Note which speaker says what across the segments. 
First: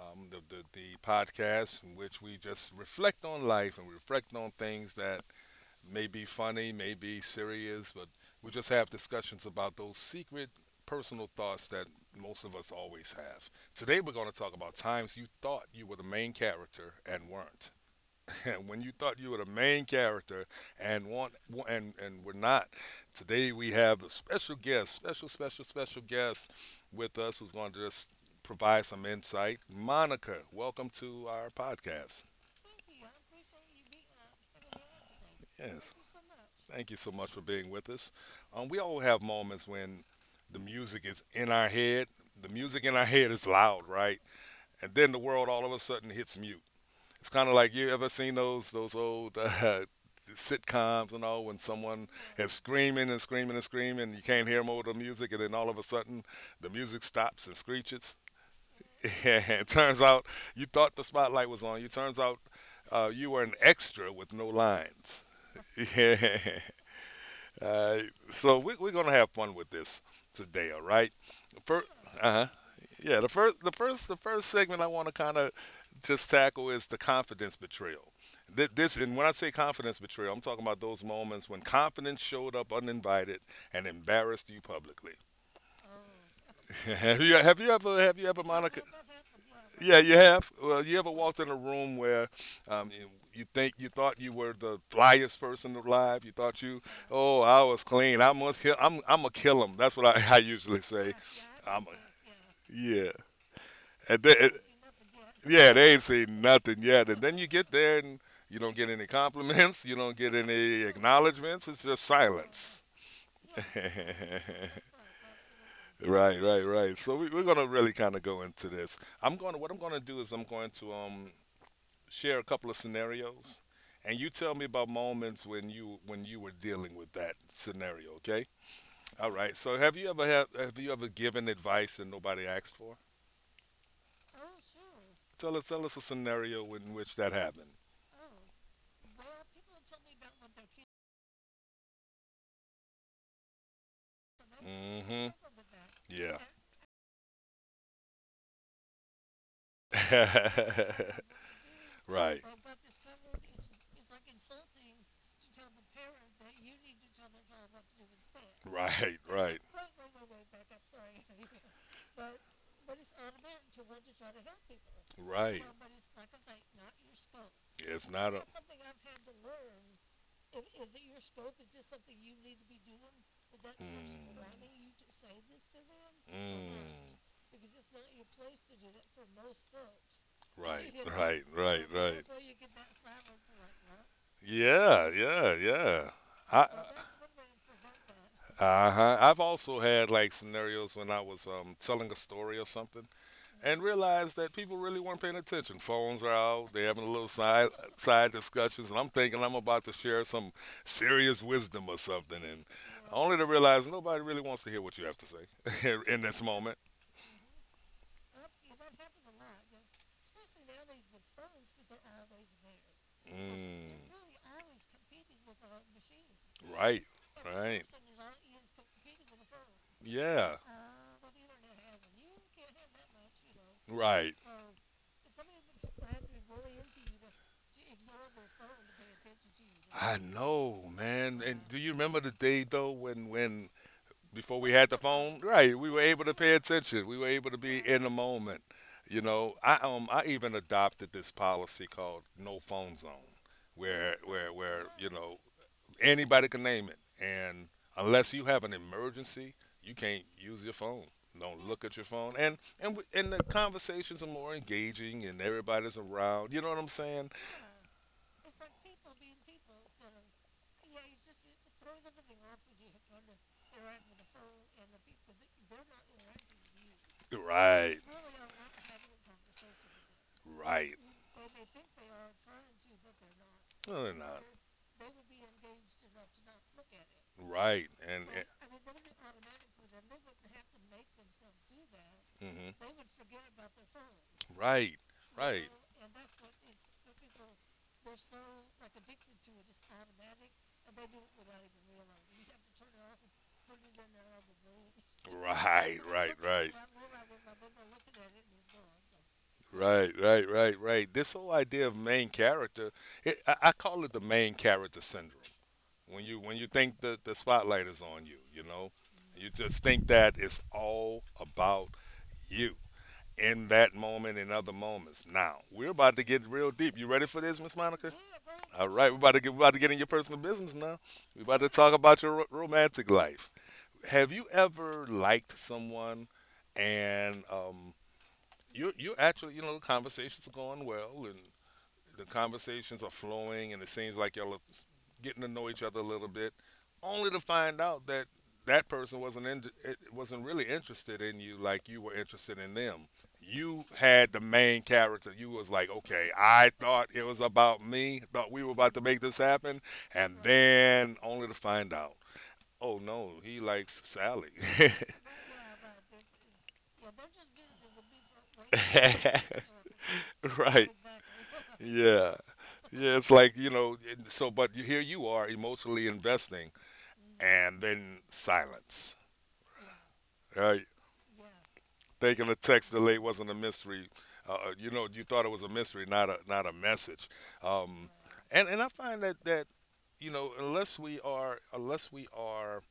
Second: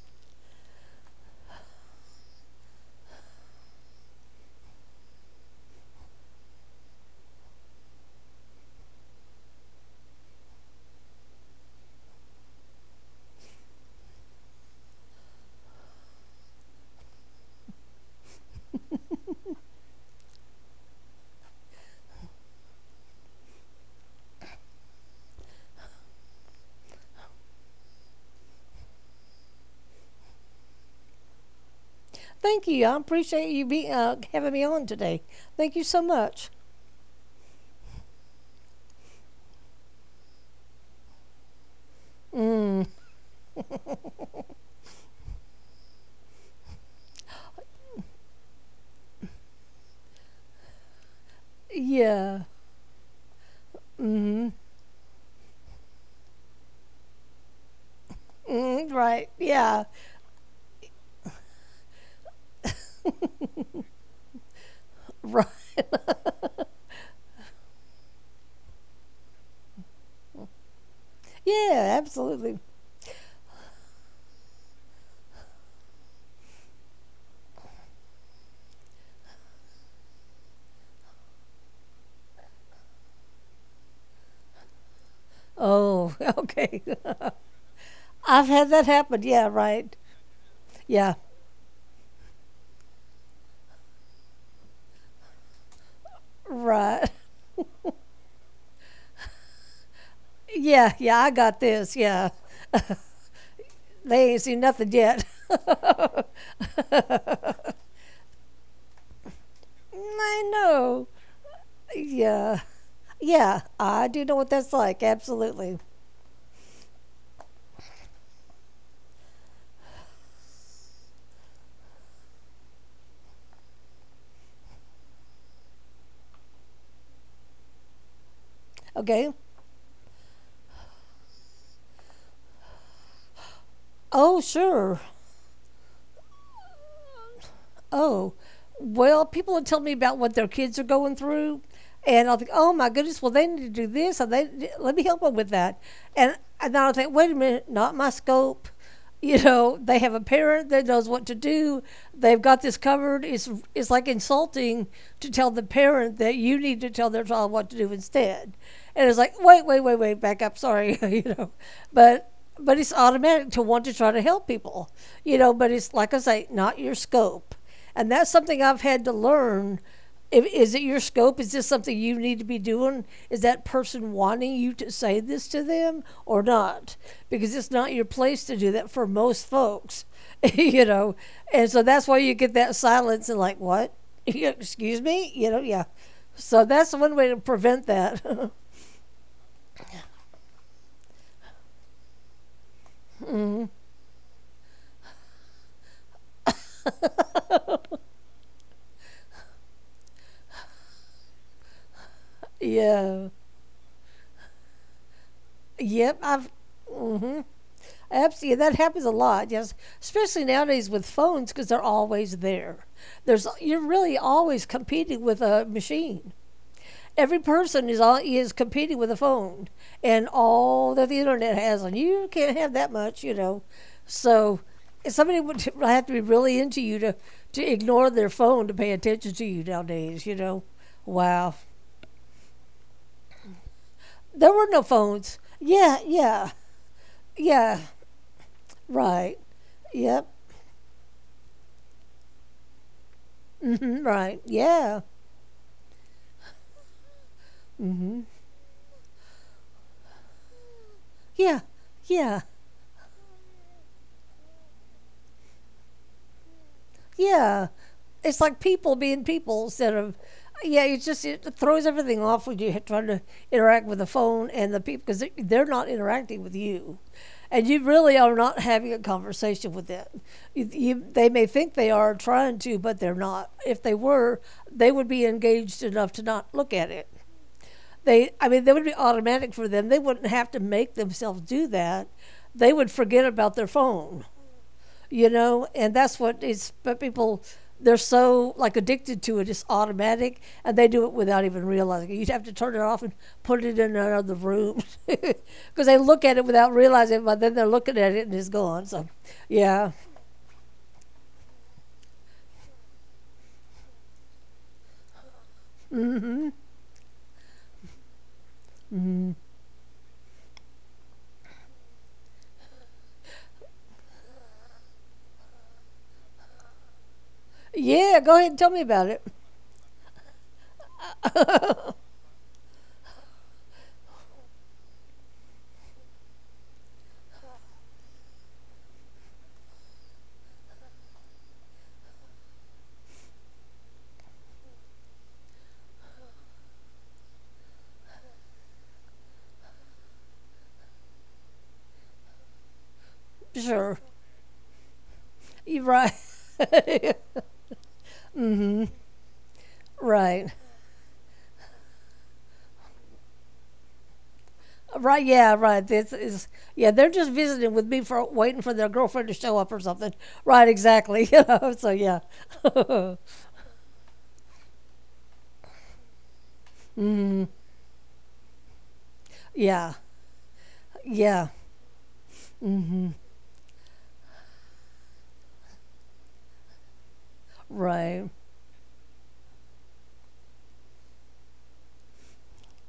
Speaker 1: the podcast in which we just reflect on life and reflect on things that may be funny, may be serious, but we just have discussions about those secret personal thoughts that most of us always have. Today we're going to talk about times you thought you were the main character and weren't. When you thought you were the main character and want and we're not. Today we have a special guest, special guest with us who's going to just provide some insight. Monica, welcome to our podcast.
Speaker 2: Thank you. I appreciate you having me on today.
Speaker 1: Yes.
Speaker 2: Thank you so much.
Speaker 1: Thank you so much for being with us. We all have moments when the music is in our head. The music
Speaker 2: Mm,
Speaker 1: in our head is loud, right? And then the world all of a sudden hits mute. It's kind of like you ever seen those old sitcoms and all when someone
Speaker 2: yeah.
Speaker 1: is screaming and screaming and screaming, you can't hear them over the music, and then all of a sudden the music stops and screeches.
Speaker 2: Mm, right.
Speaker 1: It
Speaker 2: Yeah.
Speaker 1: turns out you thought the spotlight was on you. Turns out you were an extra with no lines.
Speaker 2: Right.
Speaker 1: Yeah. Uh, so we're gonna have fun with this today, all right? The first,
Speaker 2: Yeah,
Speaker 1: uh-huh.
Speaker 2: absolutely.
Speaker 1: Yeah, the first segment I want to kind of just tackle is the confidence betrayal. And when I say confidence betrayal, I'm talking about those moments when confidence showed up uninvited and embarrassed you publicly.
Speaker 2: Oh, okay.
Speaker 1: Have you ever,
Speaker 2: I've had
Speaker 1: Monica?
Speaker 2: that happen. Yeah,
Speaker 1: Yeah,
Speaker 2: right.
Speaker 1: you have. Well, you ever
Speaker 2: Yeah,
Speaker 1: walked in a room where um, you, you thought you were the flyest person alive? You thought you,
Speaker 2: right.
Speaker 1: oh, I was clean. I must kill. I'm a kill 'em. I usually
Speaker 2: Yeah,
Speaker 1: say.
Speaker 2: yeah, I got
Speaker 1: I'm, a,
Speaker 2: this. Yeah.
Speaker 1: yeah. And
Speaker 2: They
Speaker 1: then,
Speaker 2: ain't seen nothing yet.
Speaker 1: yeah, they ain't seen nothing yet. And then you get there and you don't get any compliments. You don't get
Speaker 2: I
Speaker 1: any
Speaker 2: know.
Speaker 1: acknowledgments. It's just
Speaker 2: Yeah.
Speaker 1: silence.
Speaker 2: Yeah,
Speaker 1: right,
Speaker 2: I do know what that's like. Absolutely.
Speaker 1: right, right. So we're gonna really kind of go into this. I'm going. To What I'm going to do is I'm going to share a couple of scenarios, and you tell me about moments when you were dealing with that scenario. Okay. All
Speaker 2: Okay.
Speaker 1: right. So have you ever given advice and nobody asked for?
Speaker 2: Oh, sure.
Speaker 1: Tell us a scenario in which that happened.
Speaker 2: oh, well, people would tell me about what their kids are going through, and I'll think, oh my goodness, well they need to do this, and they let me help
Speaker 1: Mm-hmm.
Speaker 2: them with that,
Speaker 1: Yeah.
Speaker 2: and then I'll think, wait a minute, not my scope. You know, they have a parent that knows what to do.
Speaker 1: right.
Speaker 2: They've got this covered. It's like insulting to tell the parent that you need to tell their child what to do instead.
Speaker 1: Right.
Speaker 2: And it's like,
Speaker 1: Right.
Speaker 2: wait, wait, wait, wait, back up. Sorry, you know, but but it's automatic to want to try to help people, you know.
Speaker 1: Right.
Speaker 2: But it's like I say, not your scope.
Speaker 1: It's
Speaker 2: And
Speaker 1: not
Speaker 2: that's
Speaker 1: a.
Speaker 2: something I've had to learn. Is it your scope? Is this something you need to be doing? Is that person wanting you to say this to them or not? Because it's not your place to do that for most folks,
Speaker 1: Or not?
Speaker 2: you
Speaker 1: Right,
Speaker 2: know.
Speaker 1: right,
Speaker 2: And
Speaker 1: right,
Speaker 2: so that's why
Speaker 1: right.
Speaker 2: you get that silence and like, what? Excuse
Speaker 1: Yeah,
Speaker 2: me? You
Speaker 1: yeah,
Speaker 2: know, yeah.
Speaker 1: yeah.
Speaker 2: So
Speaker 1: I
Speaker 2: that's one way to prevent that.
Speaker 1: what uh huh. I've also had like scenarios when I was telling a story or something and realized that people really weren't paying attention. Phones are out. They're having a little side discussions, and I'm thinking I'm about to share some serious wisdom or something, and right,
Speaker 2: Yeah.
Speaker 1: only to realize nobody really wants to hear what you have to say
Speaker 2: Yep.
Speaker 1: in this
Speaker 2: I've.
Speaker 1: moment.
Speaker 2: Mm-hmm. Absolutely, that happens a lot. Yes, especially nowadays with phones because they're always there. There's You're
Speaker 1: Mm, It
Speaker 2: really always competing with a machine.
Speaker 1: right,
Speaker 2: Every
Speaker 1: right.
Speaker 2: person is competing with a phone and
Speaker 1: Yeah,
Speaker 2: all that the internet has, and you can't have that much, you know.
Speaker 1: right.
Speaker 2: So somebody would have to be really into you to ignore their phone to pay attention to you
Speaker 1: I
Speaker 2: nowadays. You know,
Speaker 1: know, man.
Speaker 2: wow,
Speaker 1: And do you remember the day though when
Speaker 2: there
Speaker 1: before
Speaker 2: were
Speaker 1: we
Speaker 2: no
Speaker 1: had the phone?
Speaker 2: phones.
Speaker 1: Right, we
Speaker 2: Yeah,
Speaker 1: were able to
Speaker 2: yeah,
Speaker 1: pay attention. We were able to be
Speaker 2: yeah.
Speaker 1: in the moment. You
Speaker 2: Right.
Speaker 1: know, I I
Speaker 2: Yep.
Speaker 1: even adopted this policy called no phone zone, where
Speaker 2: Right.
Speaker 1: where where
Speaker 2: Yeah.
Speaker 1: you know anybody can name it. And unless you have an emergency, you can't use your phone.
Speaker 2: Yeah,
Speaker 1: Don't look at your phone.
Speaker 2: yeah,
Speaker 1: And the conversations are more engaging, and everybody's around. You know what I'm saying?
Speaker 2: yeah. It's like people being people instead of, yeah, it just it throws everything off when you try to interact with the phone and the people because they're not interacting with you. And you
Speaker 1: Right.
Speaker 2: really are not having a conversation with them.
Speaker 1: Right.
Speaker 2: They may think they are trying to, but they're not. If they
Speaker 1: No, they're
Speaker 2: were,
Speaker 1: not.
Speaker 2: they would be engaged enough to not look at it.
Speaker 1: Right. And,
Speaker 2: They, I mean, that would be automatic for them. They wouldn't have to make themselves do that.
Speaker 1: and
Speaker 2: They
Speaker 1: hmm
Speaker 2: would forget about their phone,
Speaker 1: right.
Speaker 2: you
Speaker 1: Right.
Speaker 2: know, and that's what it's. But people, they're so like addicted to it, it's automatic, and they do it without even realizing it. You'd have to turn it off and put it in another room because
Speaker 1: Right.
Speaker 2: they look
Speaker 1: Right.
Speaker 2: at it
Speaker 1: Right.
Speaker 2: without realizing it. But then they're looking at it and it's gone. So, yeah,
Speaker 1: Right, right, right, right. This whole idea of main character, I call it the main character syndrome. When you think the spotlight is on you, you know,
Speaker 2: mm-hmm.
Speaker 1: you just think that it's all about you in that moment and other moments. Now we're about to get real deep. You ready for this, Miss Monica?
Speaker 2: Yeah. Go ahead and tell me
Speaker 1: All
Speaker 2: about
Speaker 1: right, we're
Speaker 2: it.
Speaker 1: about to get we're about to get in your personal business now. We're about to talk about your romantic life. Have you ever liked someone and you know the conversations are going well and the conversations are flowing and it seems like y'all are getting to know each other a little bit only to find out that that person wasn't really interested in you like you were interested in them. You
Speaker 2: Sure,
Speaker 1: had the main character. You was
Speaker 2: you're
Speaker 1: like,
Speaker 2: right.
Speaker 1: okay, I thought it was about me, thought we were
Speaker 2: Mm-hmm.
Speaker 1: about to make this happen, and
Speaker 2: Right.
Speaker 1: then only to find out, oh no, he likes Sally.
Speaker 2: Right, yeah, right. This is Yeah. They're just visiting with me for waiting for their girlfriend to show up or something. Right,
Speaker 1: right.
Speaker 2: exactly. You know, so yeah.
Speaker 1: Yeah. Yeah, it's like, you know, here you are emotionally investing
Speaker 2: Mm.
Speaker 1: and then silence,
Speaker 2: Yeah.
Speaker 1: right?
Speaker 2: Yeah.
Speaker 1: Thinking the text delay wasn't a mystery. You know, you thought it was a mystery, not not a message. Um,
Speaker 2: Right.
Speaker 1: and I find that, that, you know, unless we are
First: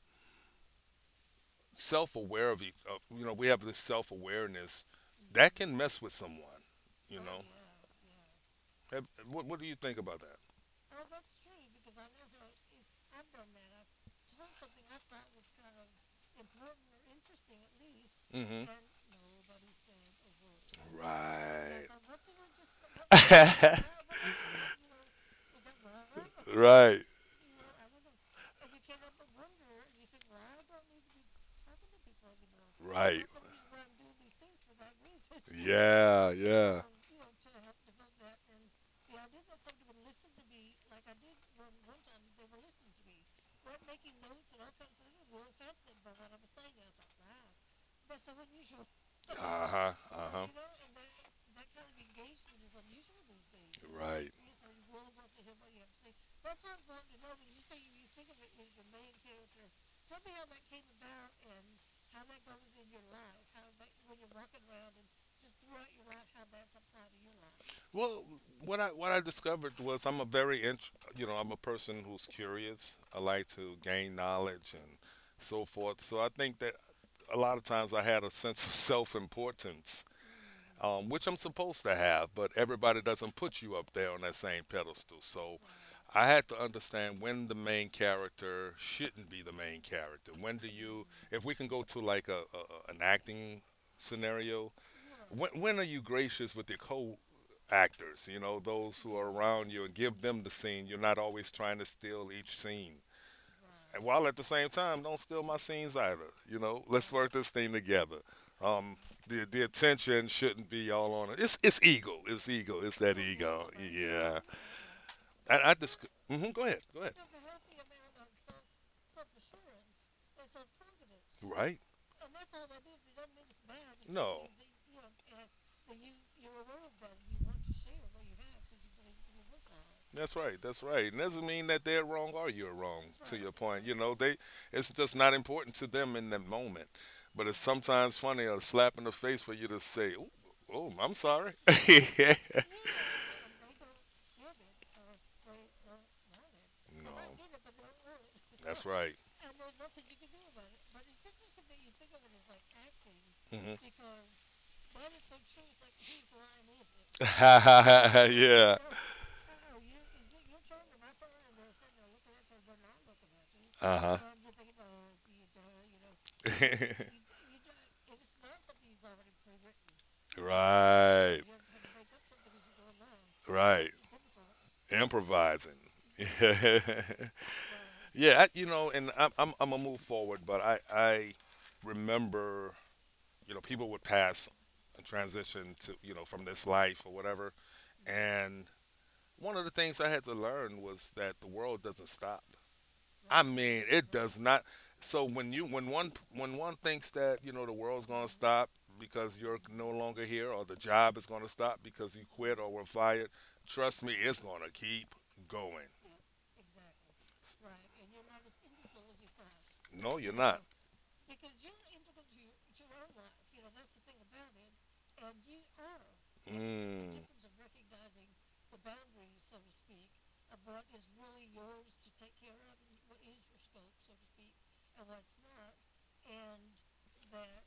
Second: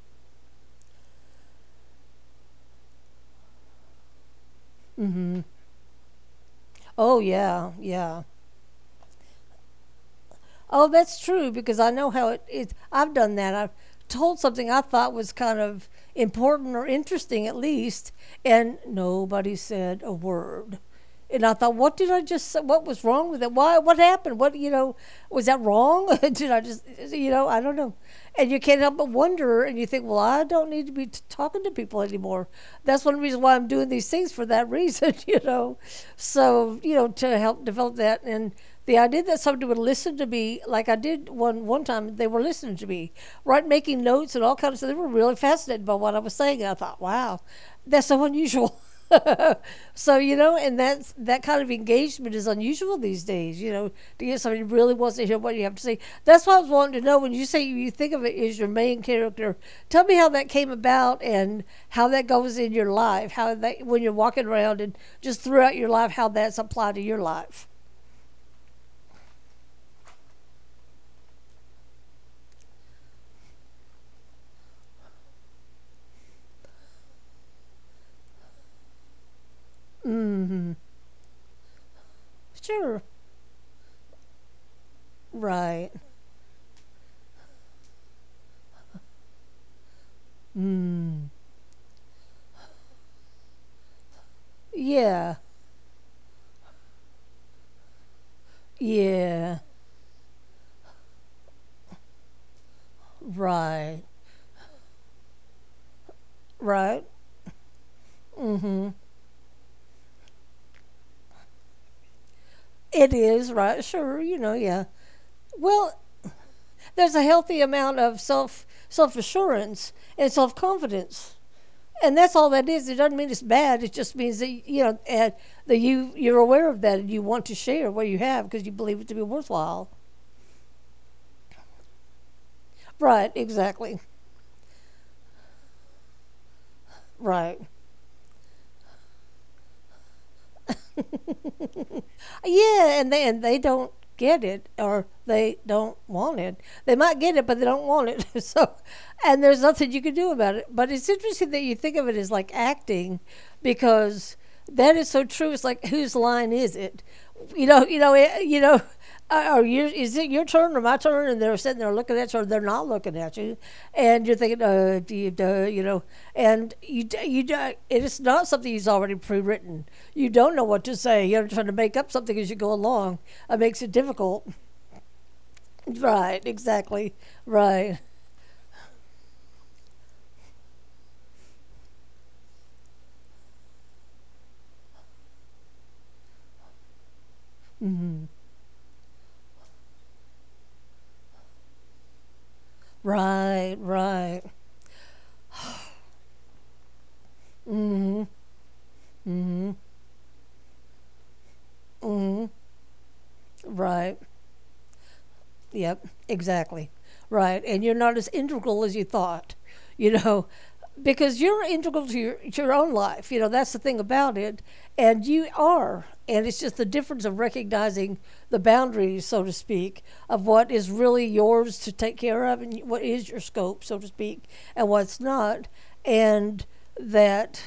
Speaker 1: self-aware of, you know, we have this self-awareness
Speaker 2: Hmm.
Speaker 1: that can mess with someone,
Speaker 2: Oh,
Speaker 1: you know?
Speaker 2: yeah. Yeah.
Speaker 1: Have- what do you think about that?
Speaker 2: Oh, that's true because I know how it is. I've done that. I've told something I thought was kind of important or interesting at least,
Speaker 1: Hmm and
Speaker 2: and nobody said a word.
Speaker 1: word.
Speaker 2: And I thought,
Speaker 1: Right.
Speaker 2: what did I just say? What was
Speaker 1: what
Speaker 2: wrong with it? Why?
Speaker 1: that
Speaker 2: What happened? What, you know, was that wrong?
Speaker 1: right.
Speaker 2: You know, I don't know. And you can't help but wonder, and you think, well, I don't need to be talking to people anymore. That's one
Speaker 1: Right.
Speaker 2: reason why I'm doing these things for that reason, you know.
Speaker 1: Yeah.
Speaker 2: So,
Speaker 1: Yeah.
Speaker 2: you know, to help develop that. And the idea that somebody would listen to me, like I did one time, they were listening to me, right, making notes and all kinds of stuff. They were really fascinated by what I was saying. I thought, wow, that's so unusual.
Speaker 1: Uh huh.
Speaker 2: So
Speaker 1: Uh
Speaker 2: you
Speaker 1: huh.
Speaker 2: know, and that's that kind of engagement is unusual these days. You
Speaker 1: You
Speaker 2: know,
Speaker 1: know,
Speaker 2: to
Speaker 1: right.
Speaker 2: get somebody who really wants to hear what you have to say. That's what I was wanting to know when you say you think of it as your main character. Tell me how that came about and how that goes in your life. How that when you're walking around and just throughout your life, how that's applied to your life.
Speaker 1: Well, what I discovered was I'm a very you know I'm a person who's curious. I like to gain knowledge and so forth. So I think that a lot of times I had a sense of self importance
Speaker 2: Mm-hmm.
Speaker 1: which I'm supposed to have, but everybody
Speaker 2: Sure.
Speaker 1: doesn't put you up there on that same pedestal. So
Speaker 2: Right.
Speaker 1: I had to understand when the main character shouldn't be the main character. When do you,
Speaker 2: Mm.
Speaker 1: if we can go to like an acting scenario,
Speaker 2: Yeah.
Speaker 1: when are you gracious with your co actors, you know, those who are
Speaker 2: Yeah.
Speaker 1: around you and give them the scene? You're not always trying to steal each scene and
Speaker 2: Right.
Speaker 1: while at the same time, don't steal my scenes either. You know,
Speaker 2: Right.
Speaker 1: let's work this thing together.
Speaker 2: Mm-hmm.
Speaker 1: Um, the attention shouldn't be all on it. It's ego. It's ego. It's
Speaker 2: It
Speaker 1: that
Speaker 2: is
Speaker 1: ego.
Speaker 2: right. Sure.
Speaker 1: Yeah.
Speaker 2: You know. Yeah.
Speaker 1: I, I just
Speaker 2: Well,
Speaker 1: hmm go ahead. Go ahead.
Speaker 2: there's a healthy amount of self assurance and self confidence,
Speaker 1: Right.
Speaker 2: and that's all that is. It doesn't mean it's bad. It just means
Speaker 1: No.
Speaker 2: that you know and that you're aware of that and you want to share what you have because you believe it to be worthwhile.
Speaker 1: That's right. That's right. And doesn't mean that they're wrong or you're wrong.
Speaker 2: Right.
Speaker 1: To your point, you
Speaker 2: Exactly.
Speaker 1: know, they it's just not important to them in that moment. But it's
Speaker 2: Right.
Speaker 1: sometimes funny, a slap in the face for you to say, "Oh, oh I'm sorry."
Speaker 2: Yeah, and then they don't get it or they don't want it. They
Speaker 1: no.
Speaker 2: might get it, but they don't want it. So
Speaker 1: That's right.
Speaker 2: and there's nothing you can do about it. But it's interesting that you think of it as like acting,
Speaker 1: hmm
Speaker 2: because that is so true. It's like whose line is it? You know, you know, you
Speaker 1: yeah.
Speaker 2: know. Are you? Is it your turn or my turn? And they're sitting there looking at you, or they're not looking at you,
Speaker 1: Uh huh.
Speaker 2: and you're thinking, do you know? And you, d- you, d- it is not something he's already pre-written. You don't know what to say.
Speaker 1: right.
Speaker 2: You're trying to make up something as you go along. It makes
Speaker 1: Right.
Speaker 2: it difficult.
Speaker 1: Improvising.
Speaker 2: Right?
Speaker 1: yeah.
Speaker 2: Exactly. Right.
Speaker 1: I, you know, and I'm gonna move forward, but I remember you know people would pass and transition to you know from this life or whatever,
Speaker 2: Mm-hmm.
Speaker 1: and one of the things I had to learn was that the world doesn't stop. I
Speaker 2: Right,
Speaker 1: mean, it does
Speaker 2: right.
Speaker 1: not. So when you when one thinks that you know the world's going to stop because you're
Speaker 2: Mm
Speaker 1: no longer here, or the job is going to stop because you
Speaker 2: hmm
Speaker 1: quit
Speaker 2: hmm.
Speaker 1: or were fired, trust me,
Speaker 2: Right.
Speaker 1: it's going to keep going.
Speaker 2: Yep. Exactly. Right. And you're not as integral as you thought, you
Speaker 1: No, you're
Speaker 2: know,
Speaker 1: not.
Speaker 2: because you're integral to your own life. You know, that's the thing about it. And you are. And it's just the
Speaker 1: Mm,
Speaker 2: difference of recognizing the boundaries, so to speak, of what is really yours to take care of and what is your scope, so to speak, and what's not. And that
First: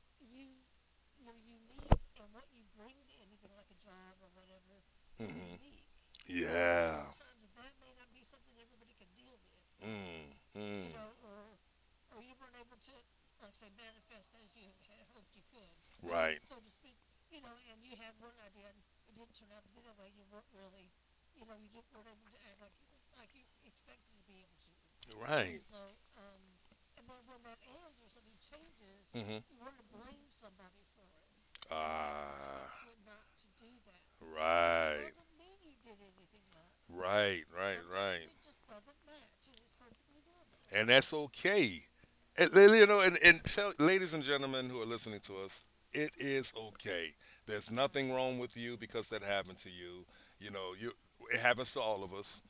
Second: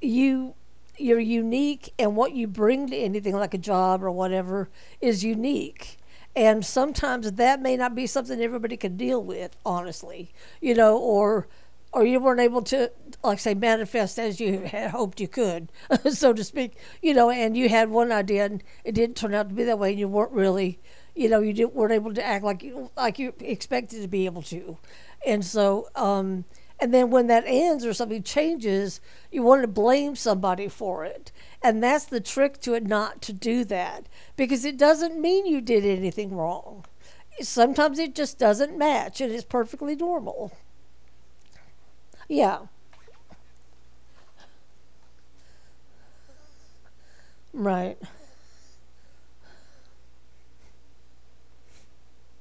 Speaker 2: you you're unique and what you bring to anything like a job or whatever is
Speaker 1: mhm.
Speaker 2: unique, and
Speaker 1: Yeah.
Speaker 2: sometimes that may not be something everybody can deal with
Speaker 1: Mm,
Speaker 2: honestly, you
Speaker 1: mm,
Speaker 2: know, or you weren't able to, like say, manifest as you had hoped you could, so
Speaker 1: right.
Speaker 2: to speak. You know, and you had one idea and it didn't turn out to be that way and you weren't really, you know, you didn't, weren't able to act like you expected to be able to, and
Speaker 1: Right.
Speaker 2: so and then when that ends or something changes, you
Speaker 1: Mhm.
Speaker 2: want to blame somebody for it. And that's the trick
Speaker 1: Ah,
Speaker 2: to it not to do that, because it
Speaker 1: right,
Speaker 2: doesn't mean you did anything wrong.
Speaker 1: right, right,
Speaker 2: Sometimes it
Speaker 1: right,
Speaker 2: just doesn't match and it's perfectly normal.
Speaker 1: and that's okay. And,
Speaker 2: Yeah,
Speaker 1: you know, and tell, ladies and gentlemen who are listening to us, it is okay. There's
Speaker 2: right.
Speaker 1: nothing wrong with you because that happened to you. You know, you it happens to all of us.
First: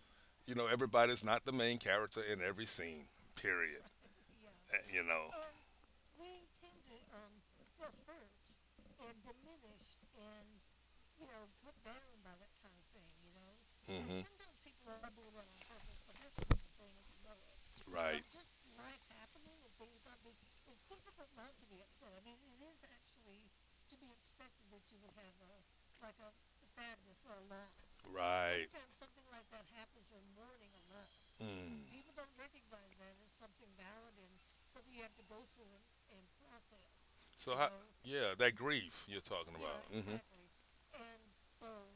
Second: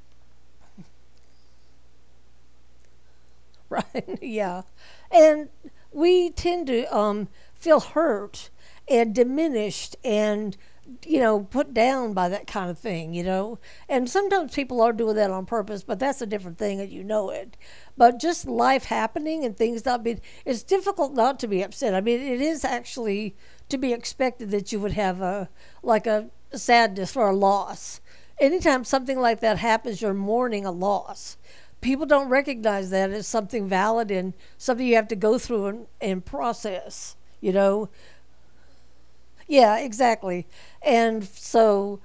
Speaker 1: You know, everybody's not the main character in every scene. Period.
Speaker 2: Right? Yeah.
Speaker 1: You know,
Speaker 2: And we tend to feel hurt and diminished and, you know, put down by that kind of thing, you know. And
Speaker 1: Mhm.
Speaker 2: sometimes people are doing that on purpose, but that's a different thing and you know it. But
Speaker 1: Right?
Speaker 2: just life happening and things not being, it's difficult not to be upset. I mean, it is actually to be expected that you would have a, like a, sadness or a loss.
Speaker 1: Right.
Speaker 2: Anytime something like that happens, you're mourning a loss. People don't
Speaker 1: Mm.
Speaker 2: recognize that as something valid and something you have to go through and process, you
Speaker 1: So how?
Speaker 2: know?
Speaker 1: Yeah, that grief you're talking
Speaker 2: Yeah,
Speaker 1: about. Mm hmm.
Speaker 2: exactly. And so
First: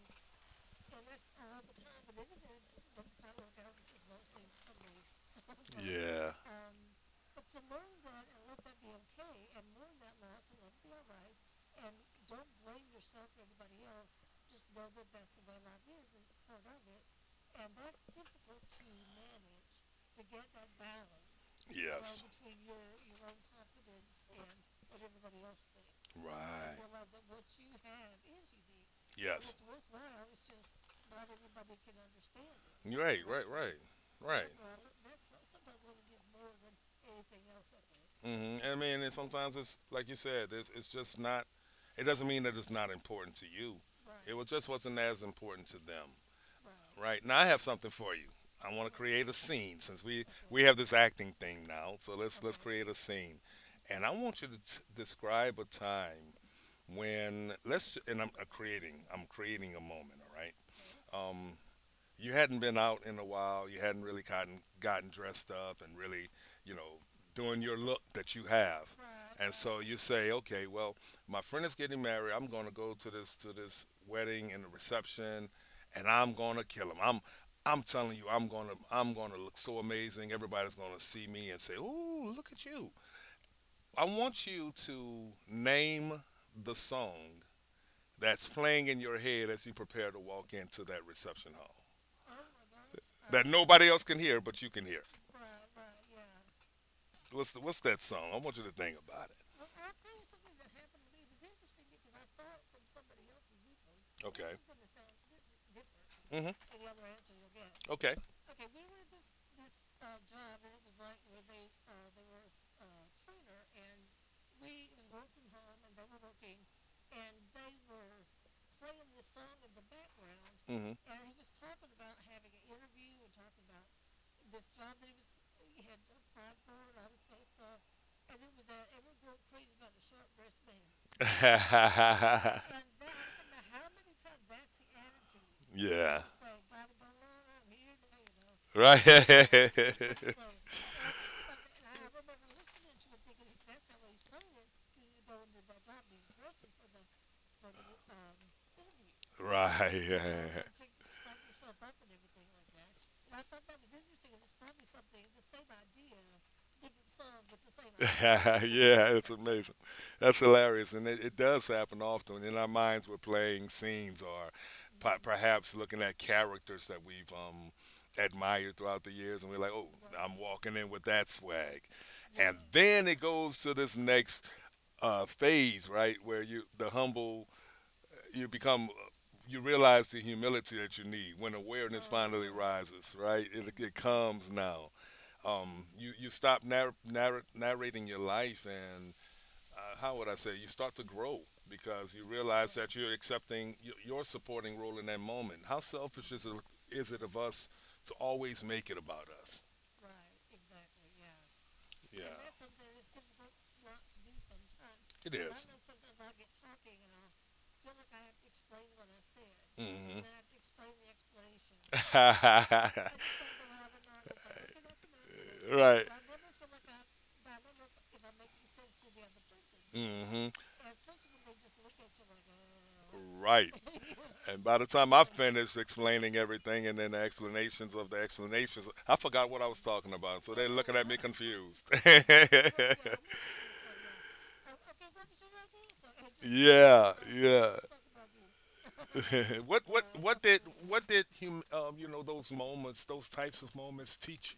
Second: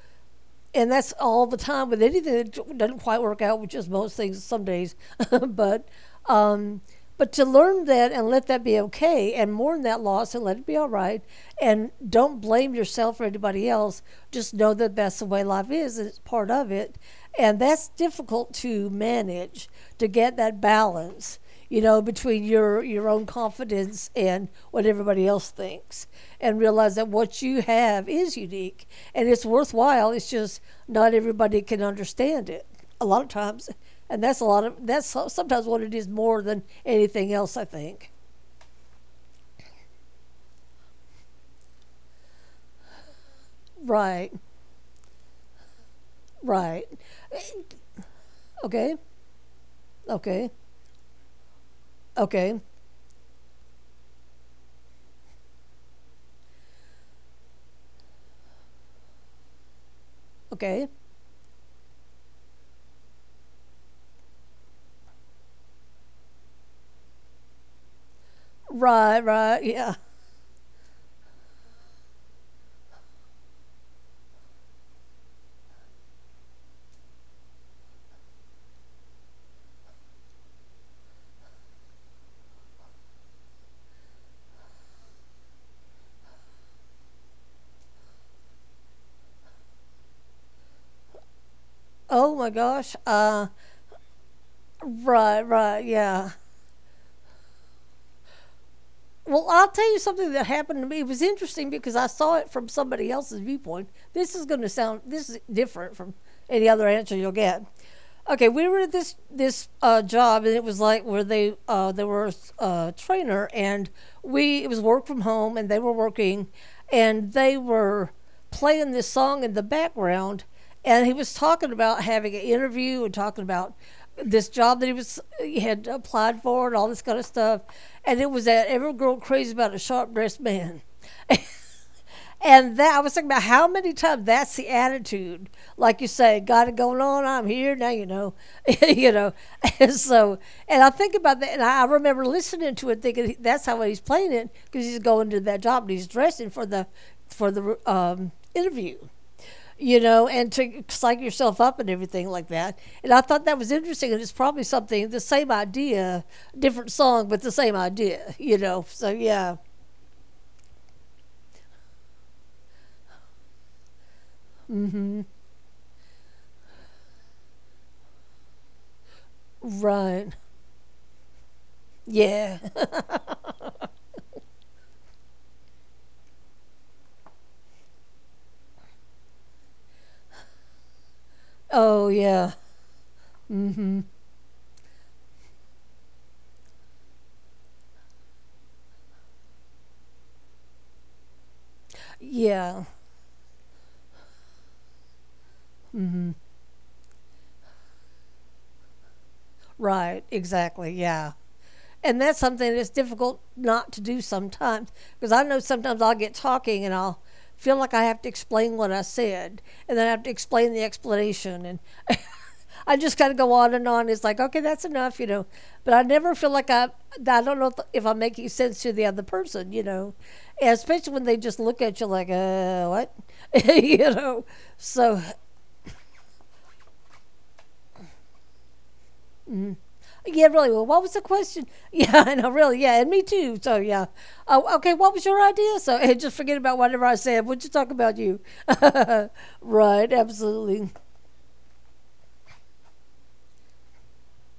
Speaker 2: and that's all the time with anything that doesn't quite work out, which is most things some days. But
Speaker 1: Yeah.
Speaker 2: um, but to learn that and let that be okay and mourn that loss and let it be all right, and don't blame yourself or anybody else. Just know that that's the way life is and it's part of it. And that's difficult to manage, to get that balance, you know,
Speaker 1: Yes.
Speaker 2: between your own confidence and what everybody else thinks, and
Speaker 1: Right.
Speaker 2: realize that what you have is unique and it's
Speaker 1: Yes.
Speaker 2: worthwhile. It's just not everybody can understand it a
Speaker 1: Right.
Speaker 2: lot of
Speaker 1: Right.
Speaker 2: times,
Speaker 1: Right.
Speaker 2: and that's
Speaker 1: Right.
Speaker 2: a lot of that's sometimes what it is more than anything else. I think.
Speaker 1: Mm-hmm. I mean, and sometimes it's like you said, it's just not. It doesn't mean that it's not important to you.
Speaker 2: Right.
Speaker 1: It was just wasn't as important to them.
Speaker 2: Right.
Speaker 1: Right now, I have something for you. I want to
Speaker 2: Okay.
Speaker 1: create a scene since we okay,
Speaker 2: Okay.
Speaker 1: we have this acting thing now. So let's
Speaker 2: Okay.
Speaker 1: okay, create a scene, and I want you to describe a time when let's, and I'm creating. I'm creating a moment. All right.
Speaker 2: Okay.
Speaker 1: Um, you hadn't been out in a while. You hadn't really gotten dressed up and really, you know, doing your look that you have.
Speaker 2: Right.
Speaker 1: And
Speaker 2: Right.
Speaker 1: so
Speaker 2: Yeah.
Speaker 1: you say, okay, well, my friend is getting married. I'm going to go to this wedding and the reception, and I'm going to kill him. I'm telling you, I'm going to look so amazing. Everybody's going to see me and say, "Ooh, look at you." I want you to name the song that's playing in your head as you prepare to walk into that reception hall
Speaker 2: Oh my gosh.
Speaker 1: that nobody else can hear but you can hear.
Speaker 2: Right. Right. Yeah.
Speaker 1: What's the, what's that song? I want you to think about
Speaker 2: Well, I'll tell you something that happened to me. It was interesting because I saw it from somebody else's viewpoint.
Speaker 1: it.
Speaker 2: This is
Speaker 1: Okay.
Speaker 2: going to sound, this is different from
Speaker 1: Mhm.
Speaker 2: any other answer you'll get.
Speaker 1: Okay.
Speaker 2: Okay, we were at this job, and it was like where they were a trainer, and we it was work from home and they were working and they were playing this song in the background,
Speaker 1: mm
Speaker 2: and he was talking about having an interview and talking about this job that he had applied for and all this kind of stuff, and it was that every girl crazy about a sharp dressed man.
Speaker 1: Mhm.
Speaker 2: And that I was thinking about how many times that's the attitude. Like you
Speaker 1: Yeah.
Speaker 2: say, got it going on. I'm here now. You know.
Speaker 1: Right.
Speaker 2: And so, and I think about that, and I remember listening to it, thinking that's how he's playing it because he's going to that job and he's dressing for the interview. You know, and to psych yourself up and everything
Speaker 1: Right.
Speaker 2: like that. And I thought that was interesting, and it's probably something the same idea, different song, but the same idea. You know,
Speaker 1: Yeah,
Speaker 2: so
Speaker 1: it's
Speaker 2: yeah,
Speaker 1: amazing. That's hilarious, and it does happen often in our minds. We're playing scenes, or
Speaker 2: mm hmm,
Speaker 1: perhaps looking at characters that we've admired throughout the years, and we're like, "Oh,
Speaker 2: right,
Speaker 1: I'm walking in with that swag." And
Speaker 2: yeah.
Speaker 1: then it goes to this next phase, right, where you the humble, you become, you realize the humility that you need when awareness
Speaker 2: Oh,
Speaker 1: finally
Speaker 2: yeah.
Speaker 1: rises, right? It comes now you stop narrating your life, and how would I say? You start to grow because you realize
Speaker 2: Yeah.
Speaker 1: that you're accepting your supporting role in that moment. How selfish is it of us to always make it about us?
Speaker 2: Right. Exactly. Yeah. And
Speaker 1: Yeah,
Speaker 2: that's something that's difficult not to do sometimes because
Speaker 1: it
Speaker 2: I know
Speaker 1: is.
Speaker 2: sometimes I'll get talking and I'll feel like I have to explain what I said, and then I
Speaker 1: Mm-hmm.
Speaker 2: have to explain the explanation, and I just kind of go on and on. It's like, okay, that's enough, you know. But I
Speaker 1: Right.
Speaker 2: never feel like that I don't know if I'm making sense to the other person, you know.
Speaker 1: Mm-hmm.
Speaker 2: And especially when they just look at you like, what,
Speaker 1: Right.
Speaker 2: you know.
Speaker 1: And by the time
Speaker 2: So
Speaker 1: I finished explaining everything and then the explanations of the explanations, I forgot what I was talking about.
Speaker 2: yeah,
Speaker 1: So they're
Speaker 2: really. Well,
Speaker 1: looking
Speaker 2: what
Speaker 1: at
Speaker 2: was
Speaker 1: me
Speaker 2: the question?
Speaker 1: confused.
Speaker 2: Yeah, I know, really. Yeah, and me too. So, yeah. Oh, okay, what was your idea? So, and just forget about whatever
Speaker 1: Yeah,
Speaker 2: I said. We'll just
Speaker 1: yeah.
Speaker 2: talk about you.
Speaker 1: what what
Speaker 2: Right,
Speaker 1: what did
Speaker 2: absolutely.
Speaker 1: what did you know those moments, those types of moments teach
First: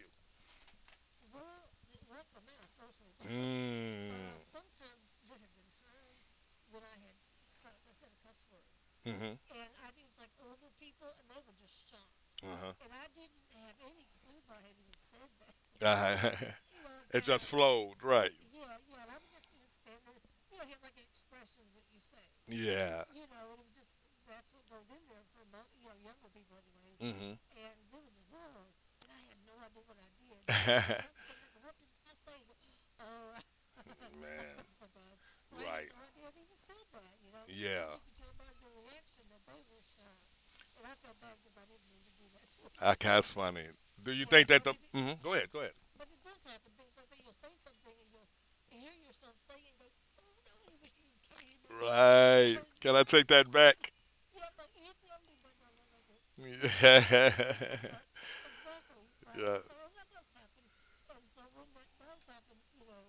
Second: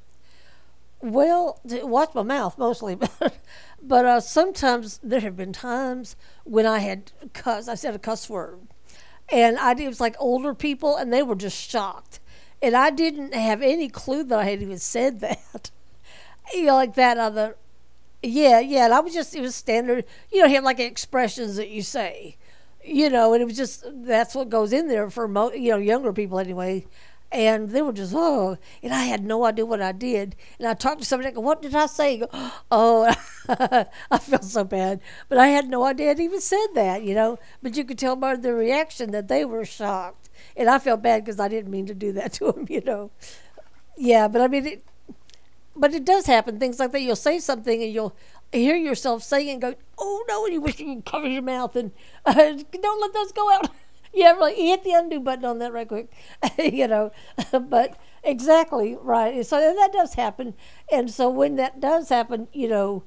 Speaker 2: Well, to watch my mouth mostly, but,
Speaker 1: you? Mm.
Speaker 2: sometimes there have been times when I said a cuss word,
Speaker 1: Mhm.
Speaker 2: and it was like older people, and they were just shocked, and
Speaker 1: Uh-huh.
Speaker 2: I didn't have any clue that I had even said that,
Speaker 1: Uh-huh.
Speaker 2: you know, like that
Speaker 1: It just
Speaker 2: other.
Speaker 1: flowed, right?
Speaker 2: Yeah, yeah. And I was just, it was standard, you know. He had like expressions that you say,
Speaker 1: Yeah.
Speaker 2: you know, and it was just, that's what goes in there for, you know, younger people anyway.
Speaker 1: hmm
Speaker 2: And they were just, oh, and I had no idea what I did. And I
Speaker 1: Man,
Speaker 2: talked to somebody, I go, what did I say? He go, oh, I felt so bad. But I had no
Speaker 1: right.
Speaker 2: idea I'd even said that, you know. But you
Speaker 1: Yeah.
Speaker 2: could tell by their reaction that they were shocked. And I felt bad because I didn't mean to do that to them, you
Speaker 1: I
Speaker 2: know.
Speaker 1: kind funny. Do you
Speaker 2: Yeah, but
Speaker 1: think that the. Hmm Go ahead, go ahead.
Speaker 2: but it does happen. Things like that. You'll say something and you'll hear yourself saying and go, "Oh no!" And you wish you could cover your mouth and
Speaker 1: Right. Can
Speaker 2: don't
Speaker 1: I
Speaker 2: let
Speaker 1: take
Speaker 2: those
Speaker 1: that
Speaker 2: go out.
Speaker 1: back?
Speaker 2: Yeah, like you hit the undo button on that right quick. You know, but exactly right. So
Speaker 1: Yeah.
Speaker 2: that does happen. And so when that does happen, you know,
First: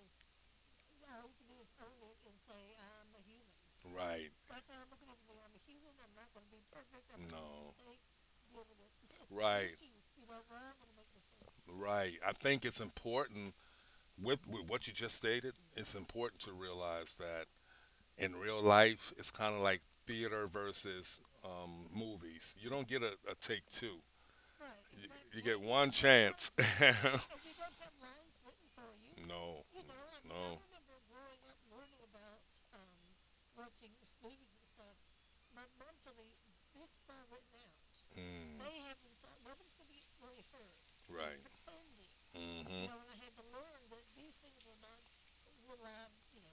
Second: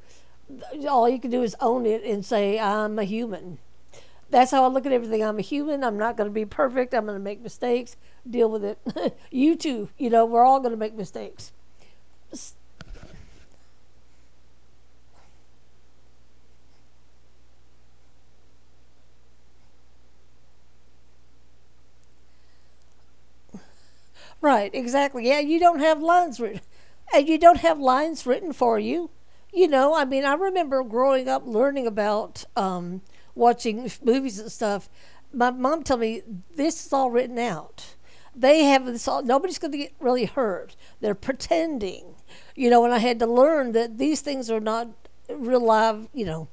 Speaker 2: all you can do is own it and say, "I'm a human."
Speaker 1: Right.
Speaker 2: That's how I look at everything. I'm a human. I'm not going to be perfect. I'm going to make
Speaker 1: No.
Speaker 2: mistakes. Deal with it. You
Speaker 1: Right.
Speaker 2: too. You know, we're all going to make mistakes.
Speaker 1: Right. I think it's important with what you just stated. It's important to realize that in real life, it's kind of like theater versus movies. You don't get a take two.
Speaker 2: Right, exactly.
Speaker 1: Do
Speaker 2: Yeah, you don't have
Speaker 1: lines. Yeah,
Speaker 2: lines written,
Speaker 1: you
Speaker 2: and you don't have lines written for you.
Speaker 1: no,
Speaker 2: You know, I mean, I remember growing up learning about watching movies and stuff. My mom told me this is all written out.
Speaker 1: Mm,
Speaker 2: They have this all. Nobody's going to get really hurt. They're
Speaker 1: It's
Speaker 2: pretending,
Speaker 1: You
Speaker 2: you know. And I had to
Speaker 1: hmm
Speaker 2: learn that these things are not real live, you know.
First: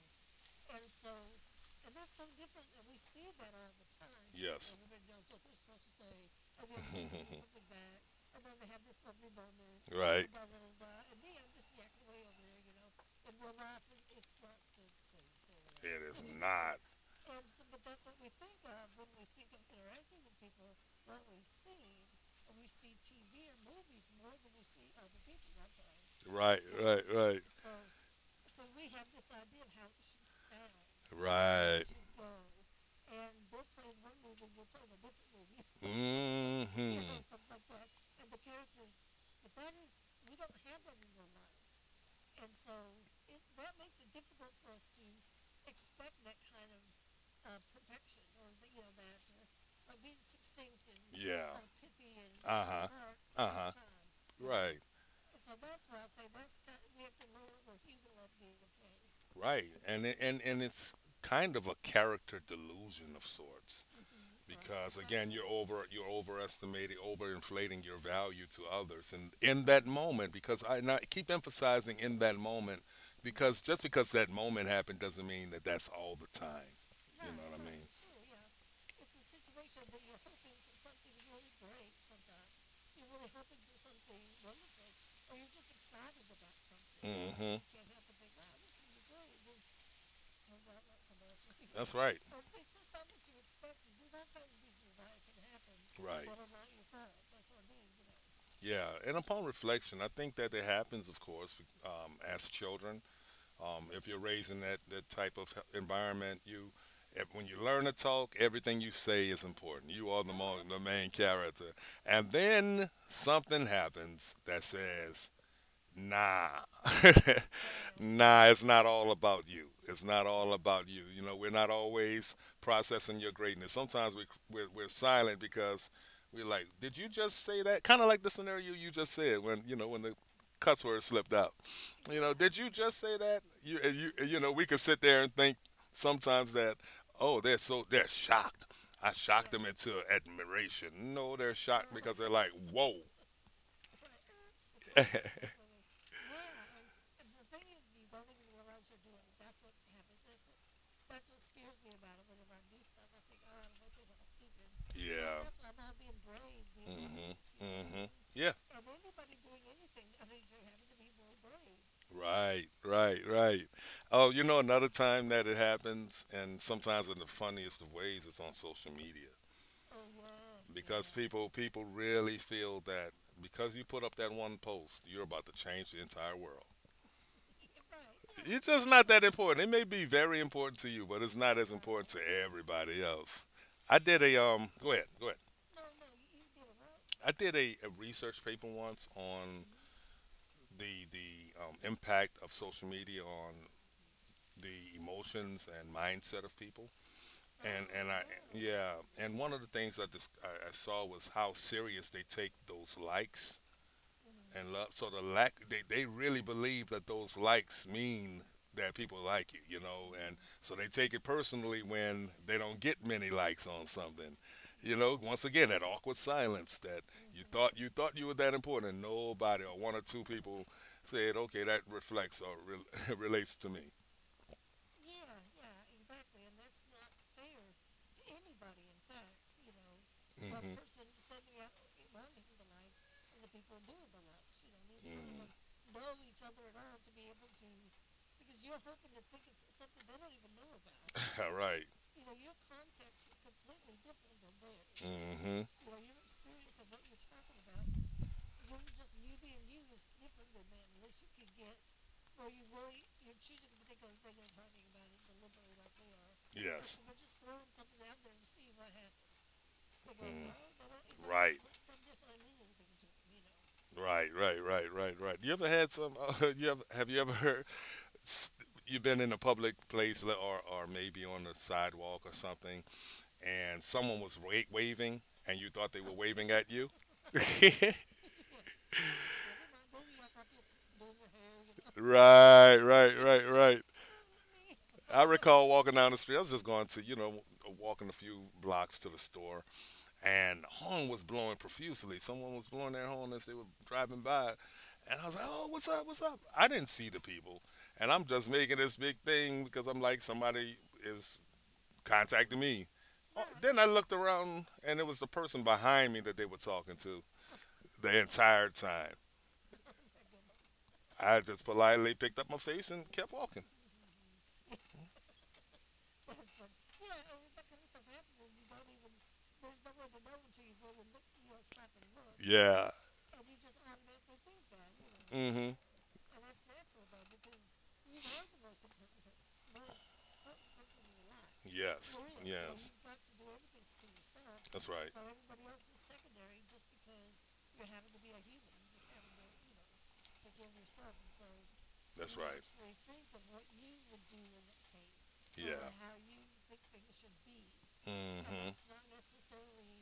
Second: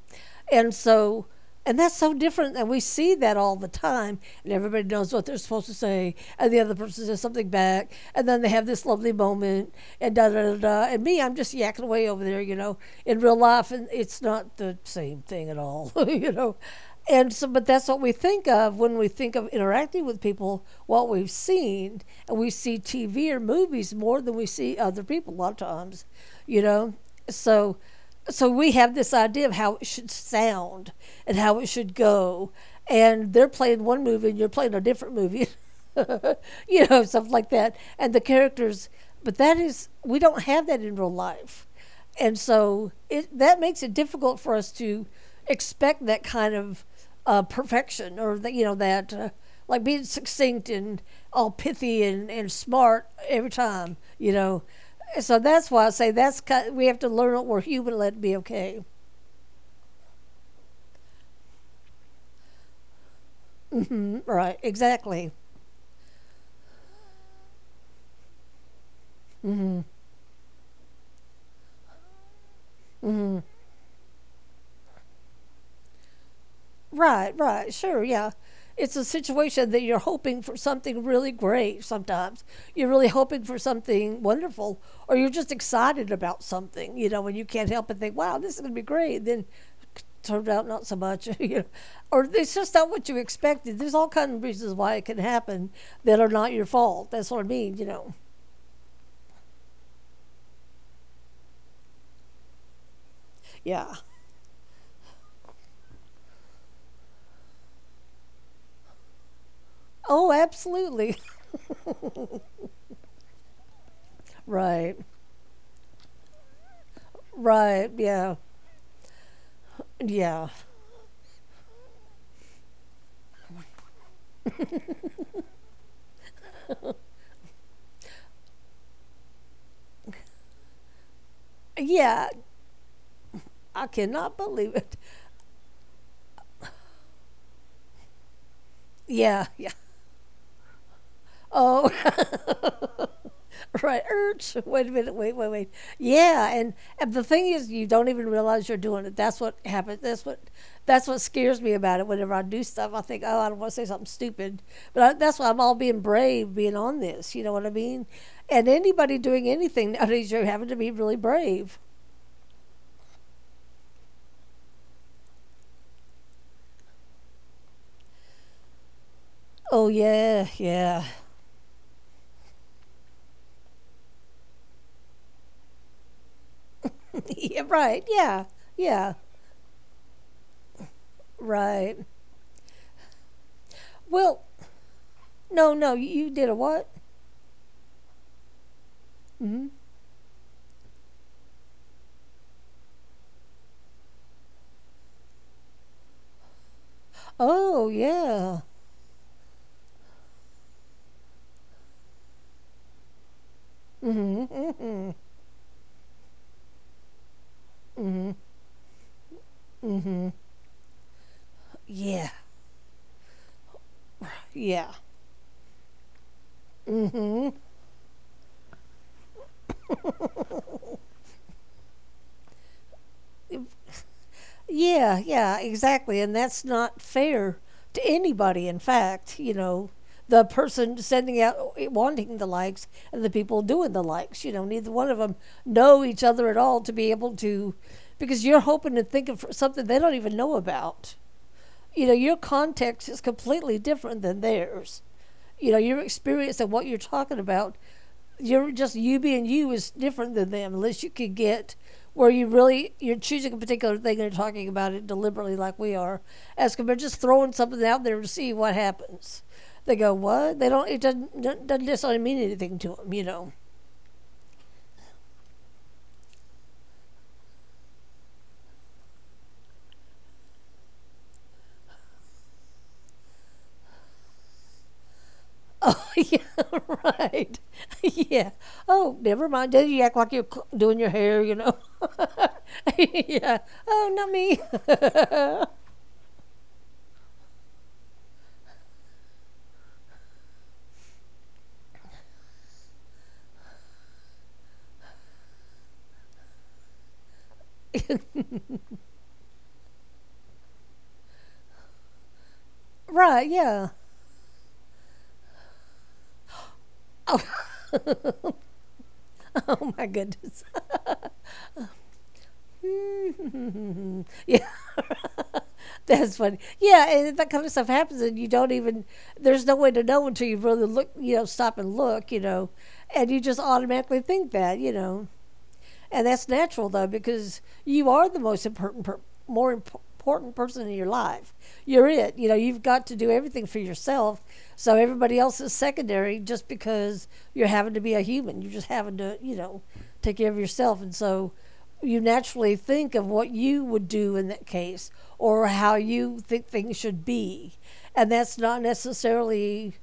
Speaker 2: And so and that's so different, and we see that all the time. And
Speaker 1: Yes.
Speaker 2: everybody knows what they're supposed to say, and the other person says something back, and then they have this lovely moment, and
Speaker 1: Right.
Speaker 2: da da da da. And me, I'm just yakking away over there, you know. In real life, and it's not the same thing at all,
Speaker 1: It
Speaker 2: you know.
Speaker 1: not.
Speaker 2: And so, but that's what we think of when we think of interacting with people. What we've seen, and we see TV or movies more than we see other people a lot of times,
Speaker 1: Right.
Speaker 2: you know.
Speaker 1: Right. Right.
Speaker 2: So so we have this idea of how it should sound and how it
Speaker 1: Right.
Speaker 2: should go, and they're playing one movie and you're playing a
Speaker 1: know,
Speaker 2: different movie. You
Speaker 1: Mm-hmm.
Speaker 2: know, stuff like that and the characters, but that is we don't have that in real life, and so it that makes it difficult for us to expect that kind of perfection, or that you know that like being succinct and
Speaker 1: Yeah.
Speaker 2: all pithy and, smart every time, you
Speaker 1: You know.
Speaker 2: know.
Speaker 1: Right.
Speaker 2: So that's why I say that's we have to learn it where human let be okay.
Speaker 1: Right. And it's kind of a character delusion of sorts.
Speaker 2: Right,
Speaker 1: Because again
Speaker 2: exactly.
Speaker 1: you're overestimating overinflating your value to others and in that moment because I, and I keep emphasizing in that moment because just because that moment happened doesn't mean that that's all the time, you
Speaker 2: Right,
Speaker 1: know what I
Speaker 2: right,
Speaker 1: mean?
Speaker 2: sure, yeah. It's a situation that you're hoping for something really great sometimes. You're really hoping for something wonderful, or you're just excited about something, you know, and you
Speaker 1: Mm-hmm.
Speaker 2: can't help but think, wow, this is going to be great. Then it turned out not so much, you know,
Speaker 1: That's right.
Speaker 2: or it's just not what you expected. There's all kinds of reasons why it can happen that are
Speaker 1: Right.
Speaker 2: not your fault. That's what I mean, you know.
Speaker 1: Yeah, and upon reflection I think that it happens of course, as children.
Speaker 2: Yeah.
Speaker 1: If you're raised in that type of environment, you if, when you learn to talk, everything you say is important. You are
Speaker 2: Oh,
Speaker 1: the main
Speaker 2: absolutely.
Speaker 1: character. And then something happens that
Speaker 2: Right.
Speaker 1: says, Nah.
Speaker 2: Right. Yeah.
Speaker 1: Nah, it's not all about you. It's not
Speaker 2: Yeah.
Speaker 1: all about you. You know, we're not always processing your greatness. Sometimes we're silent because we're like, did you just say that? Kind of like the scenario you just said when, you know, when the cuss word slipped out. You
Speaker 2: Yeah.
Speaker 1: know, did you just say that?
Speaker 2: I
Speaker 1: You
Speaker 2: cannot
Speaker 1: know, we
Speaker 2: believe
Speaker 1: could
Speaker 2: it.
Speaker 1: sit there and think sometimes that, oh, they're shocked. I
Speaker 2: Yeah.
Speaker 1: shocked them
Speaker 2: Yeah.
Speaker 1: into admiration. No, they're
Speaker 2: Oh,
Speaker 1: shocked because they're like, whoa.
Speaker 2: right. Urge. Wait a minute. Wait, wait, wait. Yeah. And the thing is, you don't even realize you're doing it. That's what happens. That's what. That's what scares me about it. Whenever I do stuff, I think, oh, I don't want to say something stupid. But I, that's
Speaker 1: Yeah.
Speaker 2: why I'm all being brave, being on this. You know
Speaker 1: Mm-hmm.
Speaker 2: what I
Speaker 1: Mm-hmm.
Speaker 2: mean?
Speaker 1: Yeah.
Speaker 2: And anybody doing anything nowadays, you're having to be really brave.
Speaker 1: Right. Right. Right. Oh, you know, another time that it happens, and sometimes in the funniest of ways, it's on social media
Speaker 2: Oh yeah, yeah,
Speaker 1: because people really feel that because you put up that one post, you're about to change the entire world.
Speaker 2: yeah. Right. Yeah.
Speaker 1: It's just not
Speaker 2: Yeah.
Speaker 1: that important. It may be very important to you, but it's not as
Speaker 2: Right.
Speaker 1: important to everybody else. I did a
Speaker 2: Well,
Speaker 1: um. Go ahead. Go ahead.
Speaker 2: no, no, you did a what?
Speaker 1: I did a research paper once on
Speaker 2: Hmm.
Speaker 1: the impact of social media on the emotions and mindset of people. And
Speaker 2: Oh,
Speaker 1: and I
Speaker 2: yeah.
Speaker 1: yeah, and one of the things I saw was how serious they take those likes and love. So
Speaker 2: Hmm.
Speaker 1: the lack they really believe that those likes mean that people like you know, and so they take it personally
Speaker 2: Yeah,
Speaker 1: when they don't get many likes on something.
Speaker 2: yeah.
Speaker 1: You know, once again that awkward silence that you thought you were that important. And nobody or one or two people said, "Okay, that reflects or relates to me."
Speaker 2: Yeah, yeah, exactly. And that's not fair to anybody, in fact, you know, the person sending out wanting the likes and the people doing the likes, you know, neither one of them
Speaker 1: Mm.
Speaker 2: know each other at all to be able to because you're hoping and thinking for something they don't even know about.
Speaker 1: All right.
Speaker 2: You know, your context is completely different than theirs.
Speaker 1: Mm-hmm.
Speaker 2: You know, your experience and what you're talking about, you're just you being you is different than them, unless you could get where you're choosing a particular thing and talking about it deliberately like we are, as compared
Speaker 1: Yes.
Speaker 2: to just throwing something out there to see what happens. They go,
Speaker 1: Mm.
Speaker 2: what? They don't. It
Speaker 1: Right.
Speaker 2: doesn't necessarily mean anything to them, you know.
Speaker 1: Right, right, right, right, right. You ever had some? Have you ever heard? S- You've been in a public place, or maybe on the sidewalk or something, and someone was waving, and you thought they were
Speaker 2: Yeah,
Speaker 1: waving at you.
Speaker 2: right. Yeah. Oh, never mind. Then you act like you're doing your hair, you know.
Speaker 1: Right, right, right,
Speaker 2: Yeah.
Speaker 1: right.
Speaker 2: Oh, not me.
Speaker 1: I recall walking down the street. I was just going to, you know, walking a few blocks to the store, and horn was blowing profusely. Someone was blowing their horn as they were driving by, and I was like, "Oh, what's up? What's up?" I didn't see the people, and I'm just making this big thing because I'm like, somebody is contacting me. Oh,
Speaker 2: Right.
Speaker 1: then I
Speaker 2: Yeah.
Speaker 1: looked around, and it was the person behind me that they were talking to the entire time.
Speaker 2: Oh my goodness.
Speaker 1: I just politely picked up my face and kept walking.
Speaker 2: Yeah. That's funny. Yeah, and that kind of stuff happens, and you don't even. There's no way to know until you really look. You know, stop and look. You know,
Speaker 1: Yeah.
Speaker 2: and you just automatically think that. You know.
Speaker 1: hmm
Speaker 2: And that's natural though, because you are the most important, more important person in your life. You're
Speaker 1: Yes.
Speaker 2: it. You know, you've got to do everything for yourself.
Speaker 1: That's
Speaker 2: So
Speaker 1: right.
Speaker 2: everybody else is secondary just because you're having to be a human. You're just having to, you know, take care of yourself. And so you naturally think of what you would do in that case, or
Speaker 1: Yeah.
Speaker 2: how you think things should be. And
Speaker 1: And
Speaker 2: that's
Speaker 1: hmm
Speaker 2: not necessarily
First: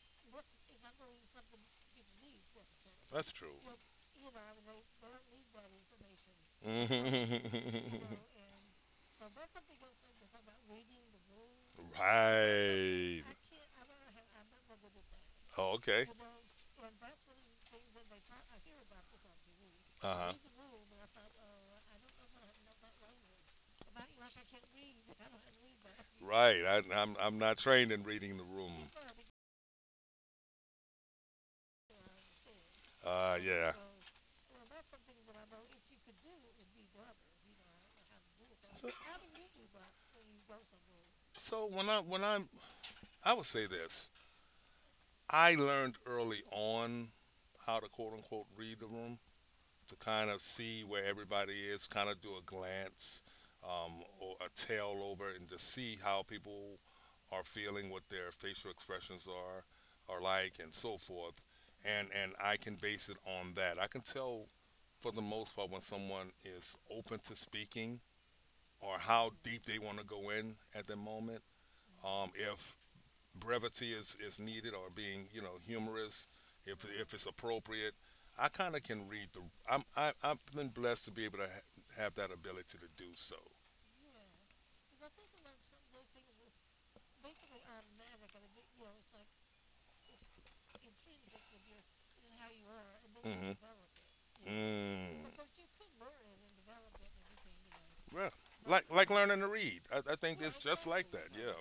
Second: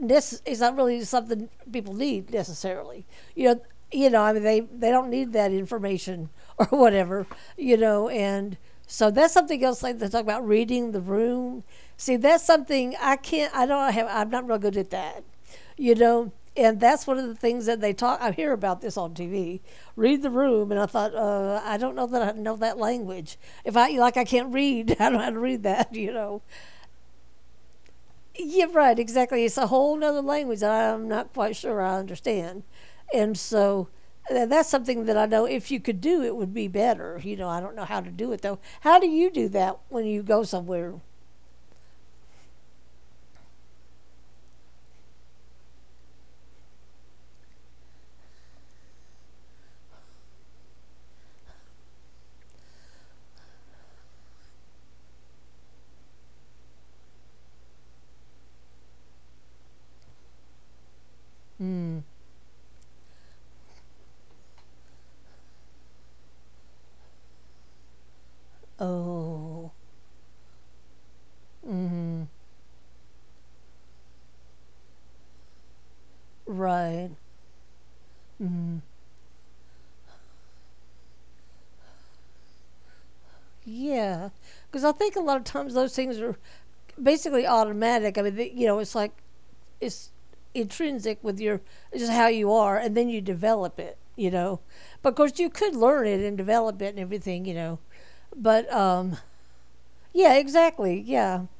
Speaker 2: this is not really something people need necessarily.
Speaker 1: That's
Speaker 2: You
Speaker 1: true.
Speaker 2: know, you know, I mean, they don't need that information or whatever.
Speaker 1: You
Speaker 2: You know, and so that's something else. Like they talk about reading the room. See, that's something I
Speaker 1: right.
Speaker 2: can't. I don't have. I'm not real good at that.
Speaker 1: That. Oh,
Speaker 2: You
Speaker 1: okay.
Speaker 2: know. And that's one of the things that they talk. I hear about this on TV.
Speaker 1: Uh
Speaker 2: Read the
Speaker 1: huh.
Speaker 2: room, and I thought, I don't know that I know that language. If I like, I can't read. I don't know how to read that, you know.
Speaker 1: Right. I'm not trained in reading the
Speaker 2: Yeah,
Speaker 1: room.
Speaker 2: right, exactly. It's a whole nother language that I'm not quite sure I understand. And
Speaker 1: Yeah.
Speaker 2: so that's something that I know if you could do, it would be better. You know, I don't know how to do it though.
Speaker 1: So
Speaker 2: How do you do that when you go somewhere?
Speaker 1: so when I I would say this, I learned early on how to quote unquote read the room, to kind of see where everybody is, kind of do a glance or a tail over and to see how people are feeling, what their facial expressions are like, and so forth.
Speaker 2: Mm.
Speaker 1: And I can base it on that. I can tell for the most part when someone is open to speaking or how deep
Speaker 2: Oh,
Speaker 1: they want to go in at the moment.
Speaker 2: mm-hmm,
Speaker 1: If brevity is needed or being you know humorous
Speaker 2: right.
Speaker 1: if it's appropriate I kind
Speaker 2: Mm-hmm.
Speaker 1: of can read the I've been blessed to be able to have that ability to do so
Speaker 2: Yeah. Because I think a lot of times those things are basically automatic. I mean, they, you know, it's like it's intrinsic with your just how you are, and then you
Speaker 1: mm Mhm.
Speaker 2: develop it, you
Speaker 1: mm.
Speaker 2: know. But of
Speaker 1: mm
Speaker 2: course, you could learn it and develop it and everything, you know.
Speaker 1: Yeah.
Speaker 2: But
Speaker 1: Like learning to read I
Speaker 2: yeah,
Speaker 1: think it's just
Speaker 2: exactly,
Speaker 1: like that
Speaker 2: yeah.
Speaker 1: yeah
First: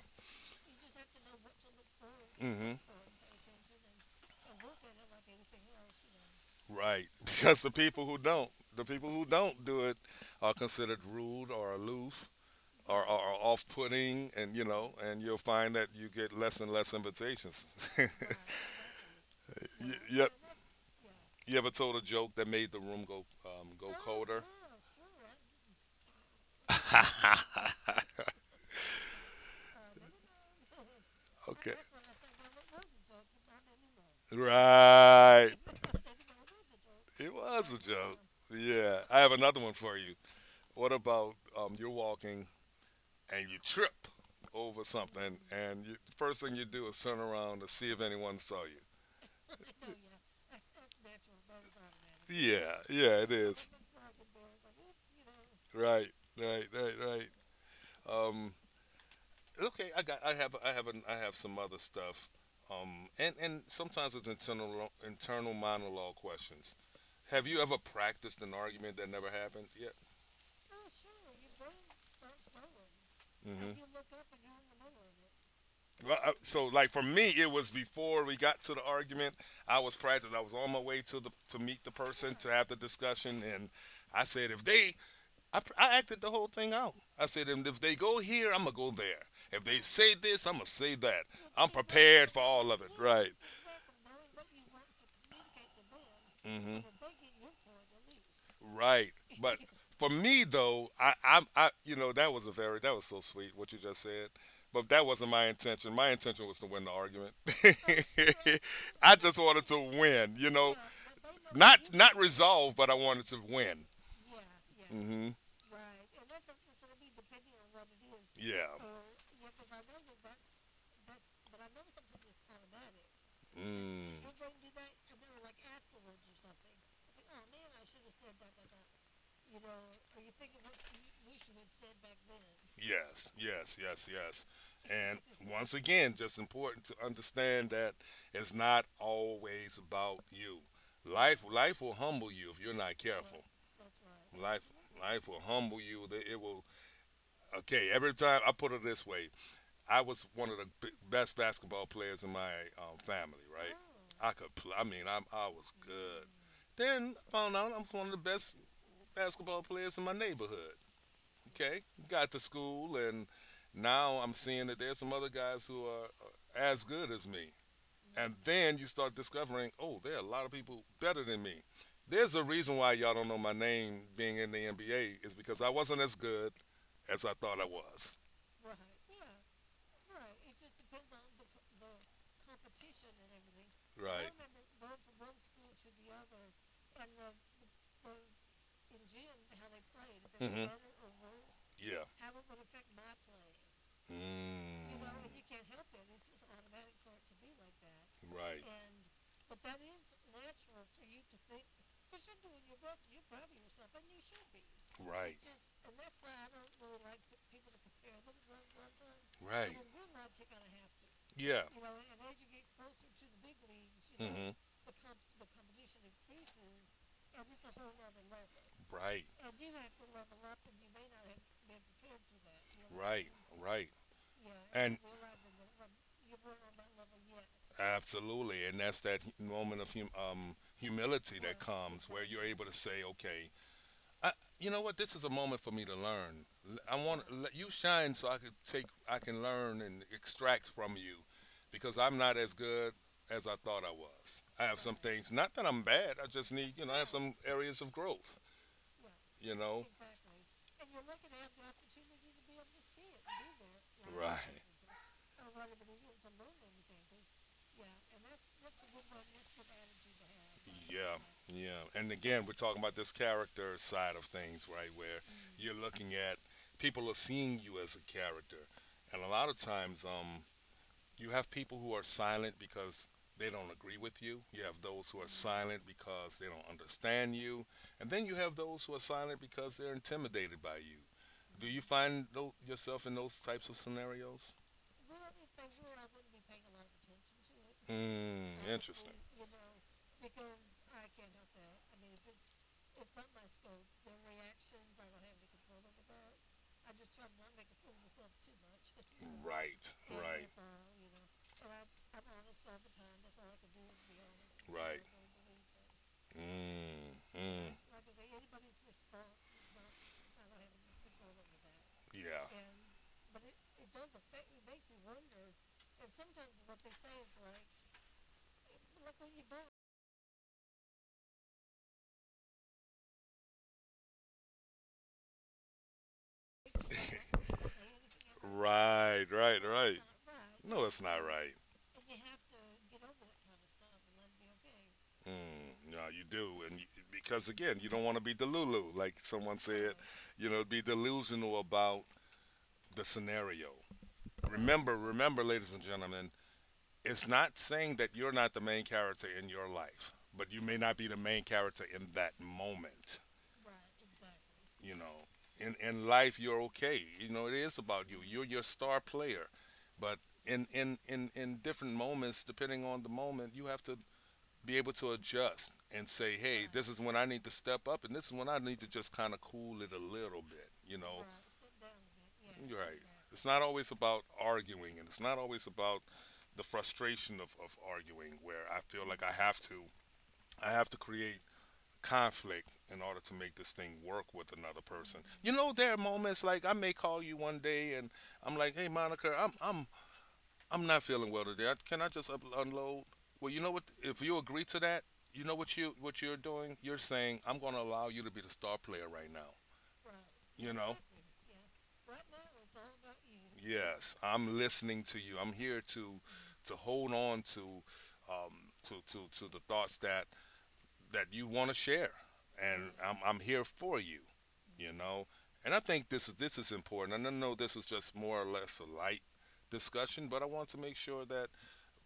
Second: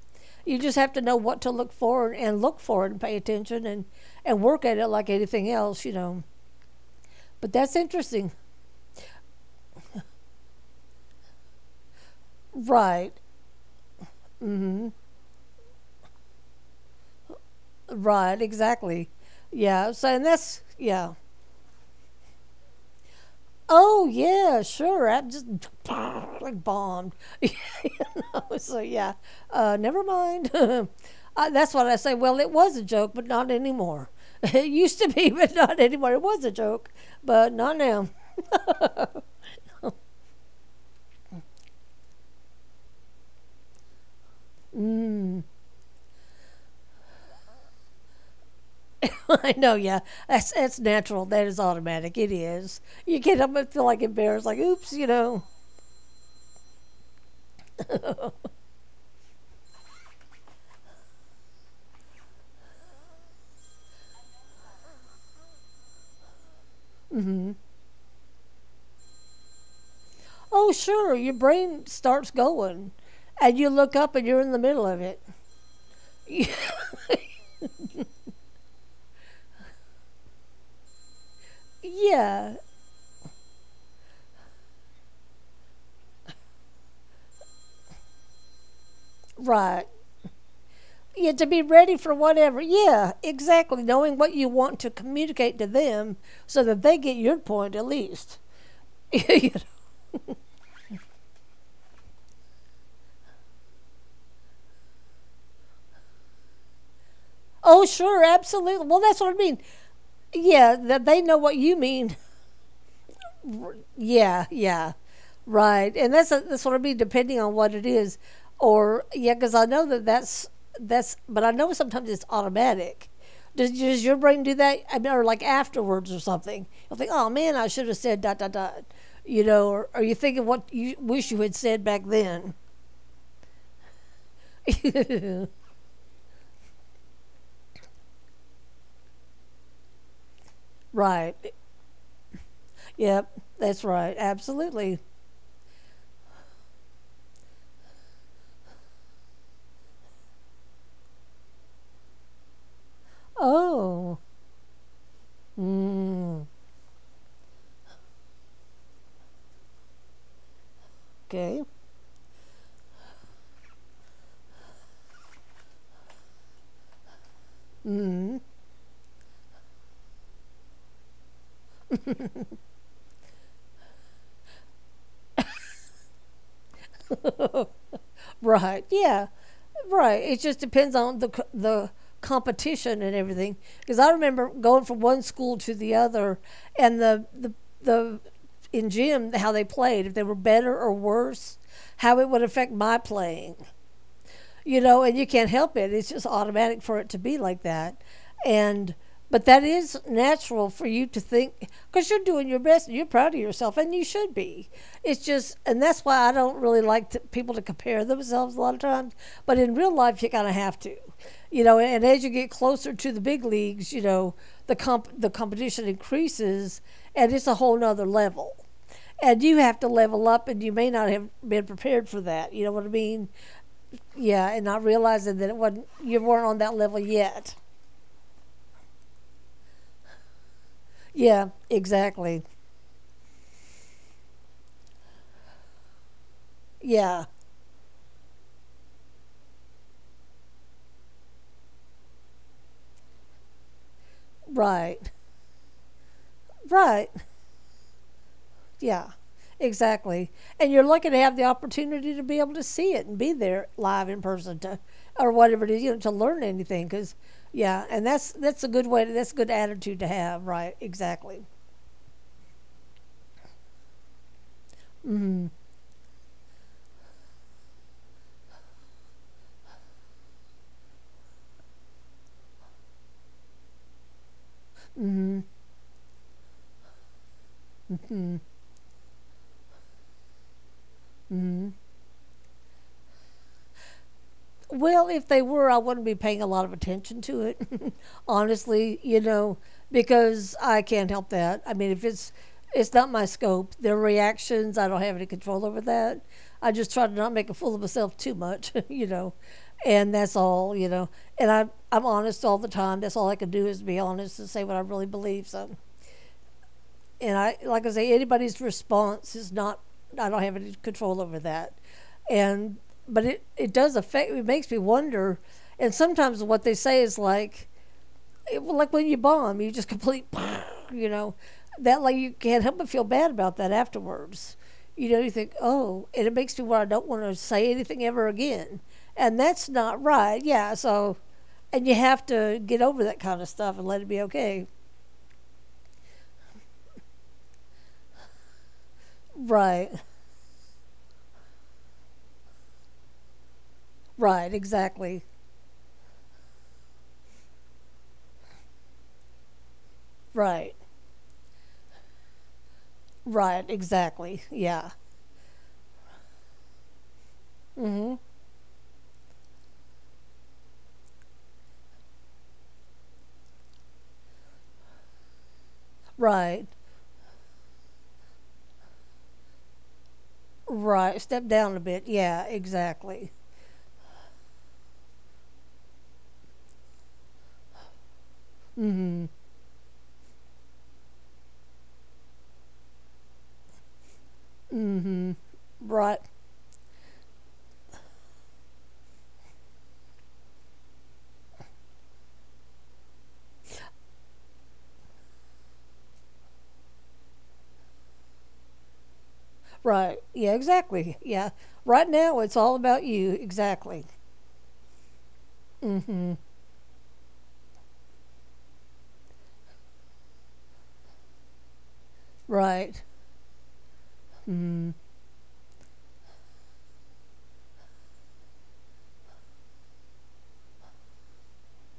Speaker 2: You just have to know what to look for and look for it
Speaker 1: mm-hmm.
Speaker 2: and pay attention and work at it like anything else, you know.
Speaker 1: Right.
Speaker 2: But
Speaker 1: Because
Speaker 2: that's interesting,
Speaker 1: the people who don't do it are considered rude or aloof
Speaker 2: right?
Speaker 1: are off-putting, and you
Speaker 2: Mm-hmm.
Speaker 1: know, and you'll find that you get less and less invitations.
Speaker 2: Right, exactly. Yeah. So and
Speaker 1: Yep.
Speaker 2: that's yeah.
Speaker 1: You ever told a joke that made the room go go
Speaker 2: Oh
Speaker 1: colder?
Speaker 2: yeah, sure. I'm just like bombed. so yeah, never mind.
Speaker 1: Okay.
Speaker 2: That's what I say. Well, it was a joke, but not anymore. It used to be, but
Speaker 1: Right.
Speaker 2: not anymore. It was a joke,
Speaker 1: It
Speaker 2: but
Speaker 1: was
Speaker 2: not
Speaker 1: a
Speaker 2: now.
Speaker 1: joke. Yeah. I have another one for you. What about you're walking and you trip over something,
Speaker 2: Mm,
Speaker 1: and you, the first thing you do is turn around to see if anyone saw you.
Speaker 2: I know. Yeah, that's natural. That is automatic. It
Speaker 1: Yeah,
Speaker 2: is. You
Speaker 1: yeah, it
Speaker 2: get up and
Speaker 1: is.
Speaker 2: feel like embarrassed, like oops, you know.
Speaker 1: Right, right, right, right. Um, okay, I have, an, I have some other stuff. And sometimes it's internal monologue questions. Have you ever practiced an argument that never happened yet?
Speaker 2: Oh sure, your brain starts going, and you
Speaker 1: Hmm
Speaker 2: look up and you're in the middle of it.
Speaker 1: Well, I- So like for me, it was before we got to the argument. I was practicing. I was on my way to the to meet the person to
Speaker 2: Yeah,
Speaker 1: have the discussion, and I said, if they I acted the whole thing out. I said, "And if they go here, I'm gonna go there. If they
Speaker 2: right.
Speaker 1: say this, I'm gonna say that.
Speaker 2: Yeah, to be
Speaker 1: I'm
Speaker 2: ready for
Speaker 1: prepared for
Speaker 2: whatever.
Speaker 1: all of it.
Speaker 2: Yeah,
Speaker 1: Right.
Speaker 2: exactly, knowing what you want to communicate to them so that they
Speaker 1: mm
Speaker 2: get your point at least.
Speaker 1: hmm Right.
Speaker 2: You
Speaker 1: But
Speaker 2: know,
Speaker 1: for me though, you know, that was so sweet what you just said. But that wasn't my intention. My intention was to win the argument.
Speaker 2: oh, sure, absolutely. Well,
Speaker 1: I
Speaker 2: that's what
Speaker 1: just
Speaker 2: I mean.
Speaker 1: wanted to win. You
Speaker 2: Yeah,
Speaker 1: know,
Speaker 2: that they know what you
Speaker 1: not not
Speaker 2: mean.
Speaker 1: resolve, but I wanted to win.
Speaker 2: Yeah, yeah,
Speaker 1: Mm hmm
Speaker 2: right. And that's what I mean. Depending on what it is,
Speaker 1: Yeah.
Speaker 2: or yeah, because I know that that's that's. But I know sometimes it's automatic. Does
Speaker 1: Mm.
Speaker 2: your brain do that? I mean, or like afterwards or something? You'll think, oh man, I should have said dot dot dot. You know, or are you thinking what you wish you had said back then?
Speaker 1: Yes. And once again, just important to understand that it's not always about you.
Speaker 2: Right.
Speaker 1: Life, life will humble you if you're not
Speaker 2: Yep.
Speaker 1: careful.
Speaker 2: That's right.
Speaker 1: Life,
Speaker 2: Absolutely.
Speaker 1: life will humble you. That It will. Okay, every time I put it this way, I was one of the best basketball players in my family. Right?
Speaker 2: Oh.
Speaker 1: I could. Play, I mean, I was good.
Speaker 2: Mm,
Speaker 1: Then I found out I was one of the best basketball players in my neighborhood.
Speaker 2: okay.
Speaker 1: Okay, got to school, and now I'm seeing that there's some other guys who are as good as me. And
Speaker 2: Mm.
Speaker 1: then you start discovering, oh, there are a lot of people better than me. There's a reason why y'all don't know my name being in the NBA is because I wasn't as good as I thought I was.
Speaker 2: Right. Yeah. Right. It just depends on the the competition and everything. Because I
Speaker 1: Right.
Speaker 2: remember going from one school to the other, and the in gym how they played, if they were
Speaker 1: Mm-hmm.
Speaker 2: better or worse, how
Speaker 1: Yeah.
Speaker 2: it would affect my playing, you
Speaker 1: Mm.
Speaker 2: know, and you can't help it. It's just automatic for it to be like that.
Speaker 1: Right.
Speaker 2: And but that is natural for you to think because you're doing your best and you're proud of yourself and you should be. It's
Speaker 1: Right.
Speaker 2: just, and that's why I don't really like to, people to compare themselves a lot of times. But in
Speaker 1: Right.
Speaker 2: real life, you kind of have to,
Speaker 1: Yeah.
Speaker 2: you know. And as you get closer to the big leagues, you know,
Speaker 1: Mm-hmm.
Speaker 2: the competition increases and it's a whole nother level
Speaker 1: Right.
Speaker 2: and you have to level up and you may not have been prepared for that, you know what I
Speaker 1: Right.
Speaker 2: mean.
Speaker 1: Right.
Speaker 2: Yeah, and not
Speaker 1: And
Speaker 2: realizing that it wasn't, you weren't on that level yet.
Speaker 1: absolutely, and that's that moment of humility
Speaker 2: Yeah,
Speaker 1: that comes where you're
Speaker 2: exactly.
Speaker 1: able to say, "Okay, I, you know what? This is a moment for me to learn. I want
Speaker 2: Yeah,
Speaker 1: let you shine so I can learn and extract from you, because I'm not as good." As I thought I was, I have some
Speaker 2: right.
Speaker 1: things. Not that I'm bad. I just need, you know, I have
Speaker 2: Right.
Speaker 1: some areas of growth.
Speaker 2: Yeah.
Speaker 1: You know?
Speaker 2: Exactly. And you're lucky to have the opportunity to be able to see it and be there live in person
Speaker 1: Right.
Speaker 2: to or whatever it is, you know, to learn anything cuz yeah, and that's a good way to, that's a good attitude to have, right?
Speaker 1: Yeah,
Speaker 2: Exactly.
Speaker 1: yeah. And again, we're talking about this character side of things, right? Where you're looking at people are seeing you as a character, and a lot of times, you have people who are silent because they don't agree with you. You have those who are silent because they don't understand you, and then you have those who are silent because they're intimidated by you. Do you find yourself in those types of scenarios?
Speaker 2: Well, if they were, I wouldn't be paying a lot of attention to it,
Speaker 1: Mm,
Speaker 2: honestly,
Speaker 1: interesting.
Speaker 2: you know, because I can't help that. I mean, if it's not my scope, their reactions, I don't have any control over that. I just try to not make a fool of myself too much, you know,
Speaker 1: Right,
Speaker 2: and that's
Speaker 1: right,
Speaker 2: all, you know. And I'm honest all the time. That's all I can do is be honest and say what I
Speaker 1: right.
Speaker 2: really believe. So
Speaker 1: Mm,
Speaker 2: and I
Speaker 1: mm,
Speaker 2: like I say anybody's response is not, I don't have any control over that,
Speaker 1: yeah.
Speaker 2: and but it does affect, it makes me wonder, and sometimes what they say is like it, well, like when you bomb you just complete you know, that like you can't help but feel bad about that afterwards, you know, you think oh, and it makes me where I don't want to say anything ever again,
Speaker 1: Right,
Speaker 2: and
Speaker 1: right,
Speaker 2: that's
Speaker 1: right.
Speaker 2: not right,
Speaker 1: No,
Speaker 2: yeah,
Speaker 1: that's not
Speaker 2: so
Speaker 1: right.
Speaker 2: and you have to get over that kind of stuff and let it be okay.
Speaker 1: Mm, no, you do, and you, because again, you don't want to be delulu, like someone said.
Speaker 2: Right.
Speaker 1: You know, be delusional about the scenario.
Speaker 2: Right,
Speaker 1: Remember,
Speaker 2: exactly.
Speaker 1: remember, ladies and gentlemen, it's not saying that you're not the main character in your life, but you may
Speaker 2: Right.
Speaker 1: not be the main character in that moment.
Speaker 2: Right, exactly.
Speaker 1: You
Speaker 2: Yeah.
Speaker 1: know, in life, you're okay. You know, it is about you.
Speaker 2: Mhm.
Speaker 1: You're your star player, but in different moments, depending on the moment, you have to be able to adjust and say, hey, Right.
Speaker 2: Right.
Speaker 1: this is when I need to step up, and this is when I need to just kind of cool it a little bit, you know?
Speaker 2: Right.
Speaker 1: Right.
Speaker 2: Step
Speaker 1: Sit down
Speaker 2: down a
Speaker 1: a
Speaker 2: bit.
Speaker 1: bit.
Speaker 2: Yeah,
Speaker 1: Yeah. You're right. Yeah. It's
Speaker 2: exactly.
Speaker 1: not always about arguing, and it's not always about the frustration of arguing, where I feel like
Speaker 2: Mhm.
Speaker 1: I have to create conflict in order to make this thing work with another person. You know, there are
Speaker 2: Right.
Speaker 1: moments like I may call you one day, and I'm like, hey, Monica, I'm not feeling well today. Can I just up, unload? Well, you know what? If you agree to that, you know what you what you're doing. You're saying I'm going to allow you to be the star player right now.
Speaker 2: Right. Yeah,
Speaker 1: You know?
Speaker 2: exactly. Yeah. Right now it's all about you.
Speaker 1: Exactly.
Speaker 2: Exactly.
Speaker 1: Yes, I'm listening to you. I'm here
Speaker 2: Mhm.
Speaker 1: to hold on to um, to the thoughts that you want to share, and
Speaker 2: Right.
Speaker 1: I'm here for you. You
Speaker 2: Mhm.
Speaker 1: know, and I think this is important. And I know this is just more or less a light discussion, but I want to make sure that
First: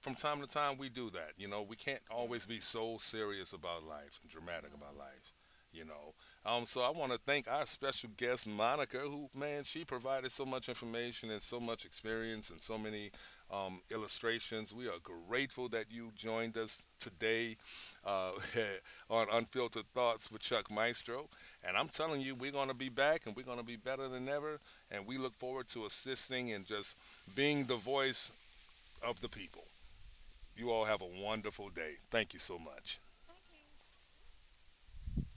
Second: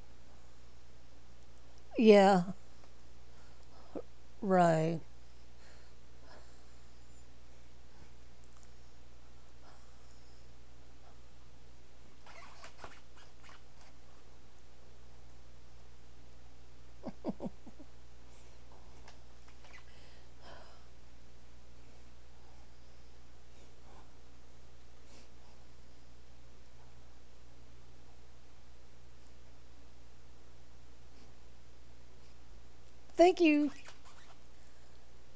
Speaker 1: from time to time we do that. You know, we can't
Speaker 2: Yeah.
Speaker 1: always be so serious about life and dramatic about
Speaker 2: Right.
Speaker 1: life. You know, so I want to thank our special guest Monica, who man, she provided so much information and so much experience and so many illustrations. We are grateful that you joined us today uh, on Unfiltered Thoughts with Chuck Maestro. And I'm telling you, we're going to be back and we're going to be better than ever. And we look forward to assisting and just being the voice of the people. You all have a wonderful day. Thank you so much.
Speaker 2: Thank you.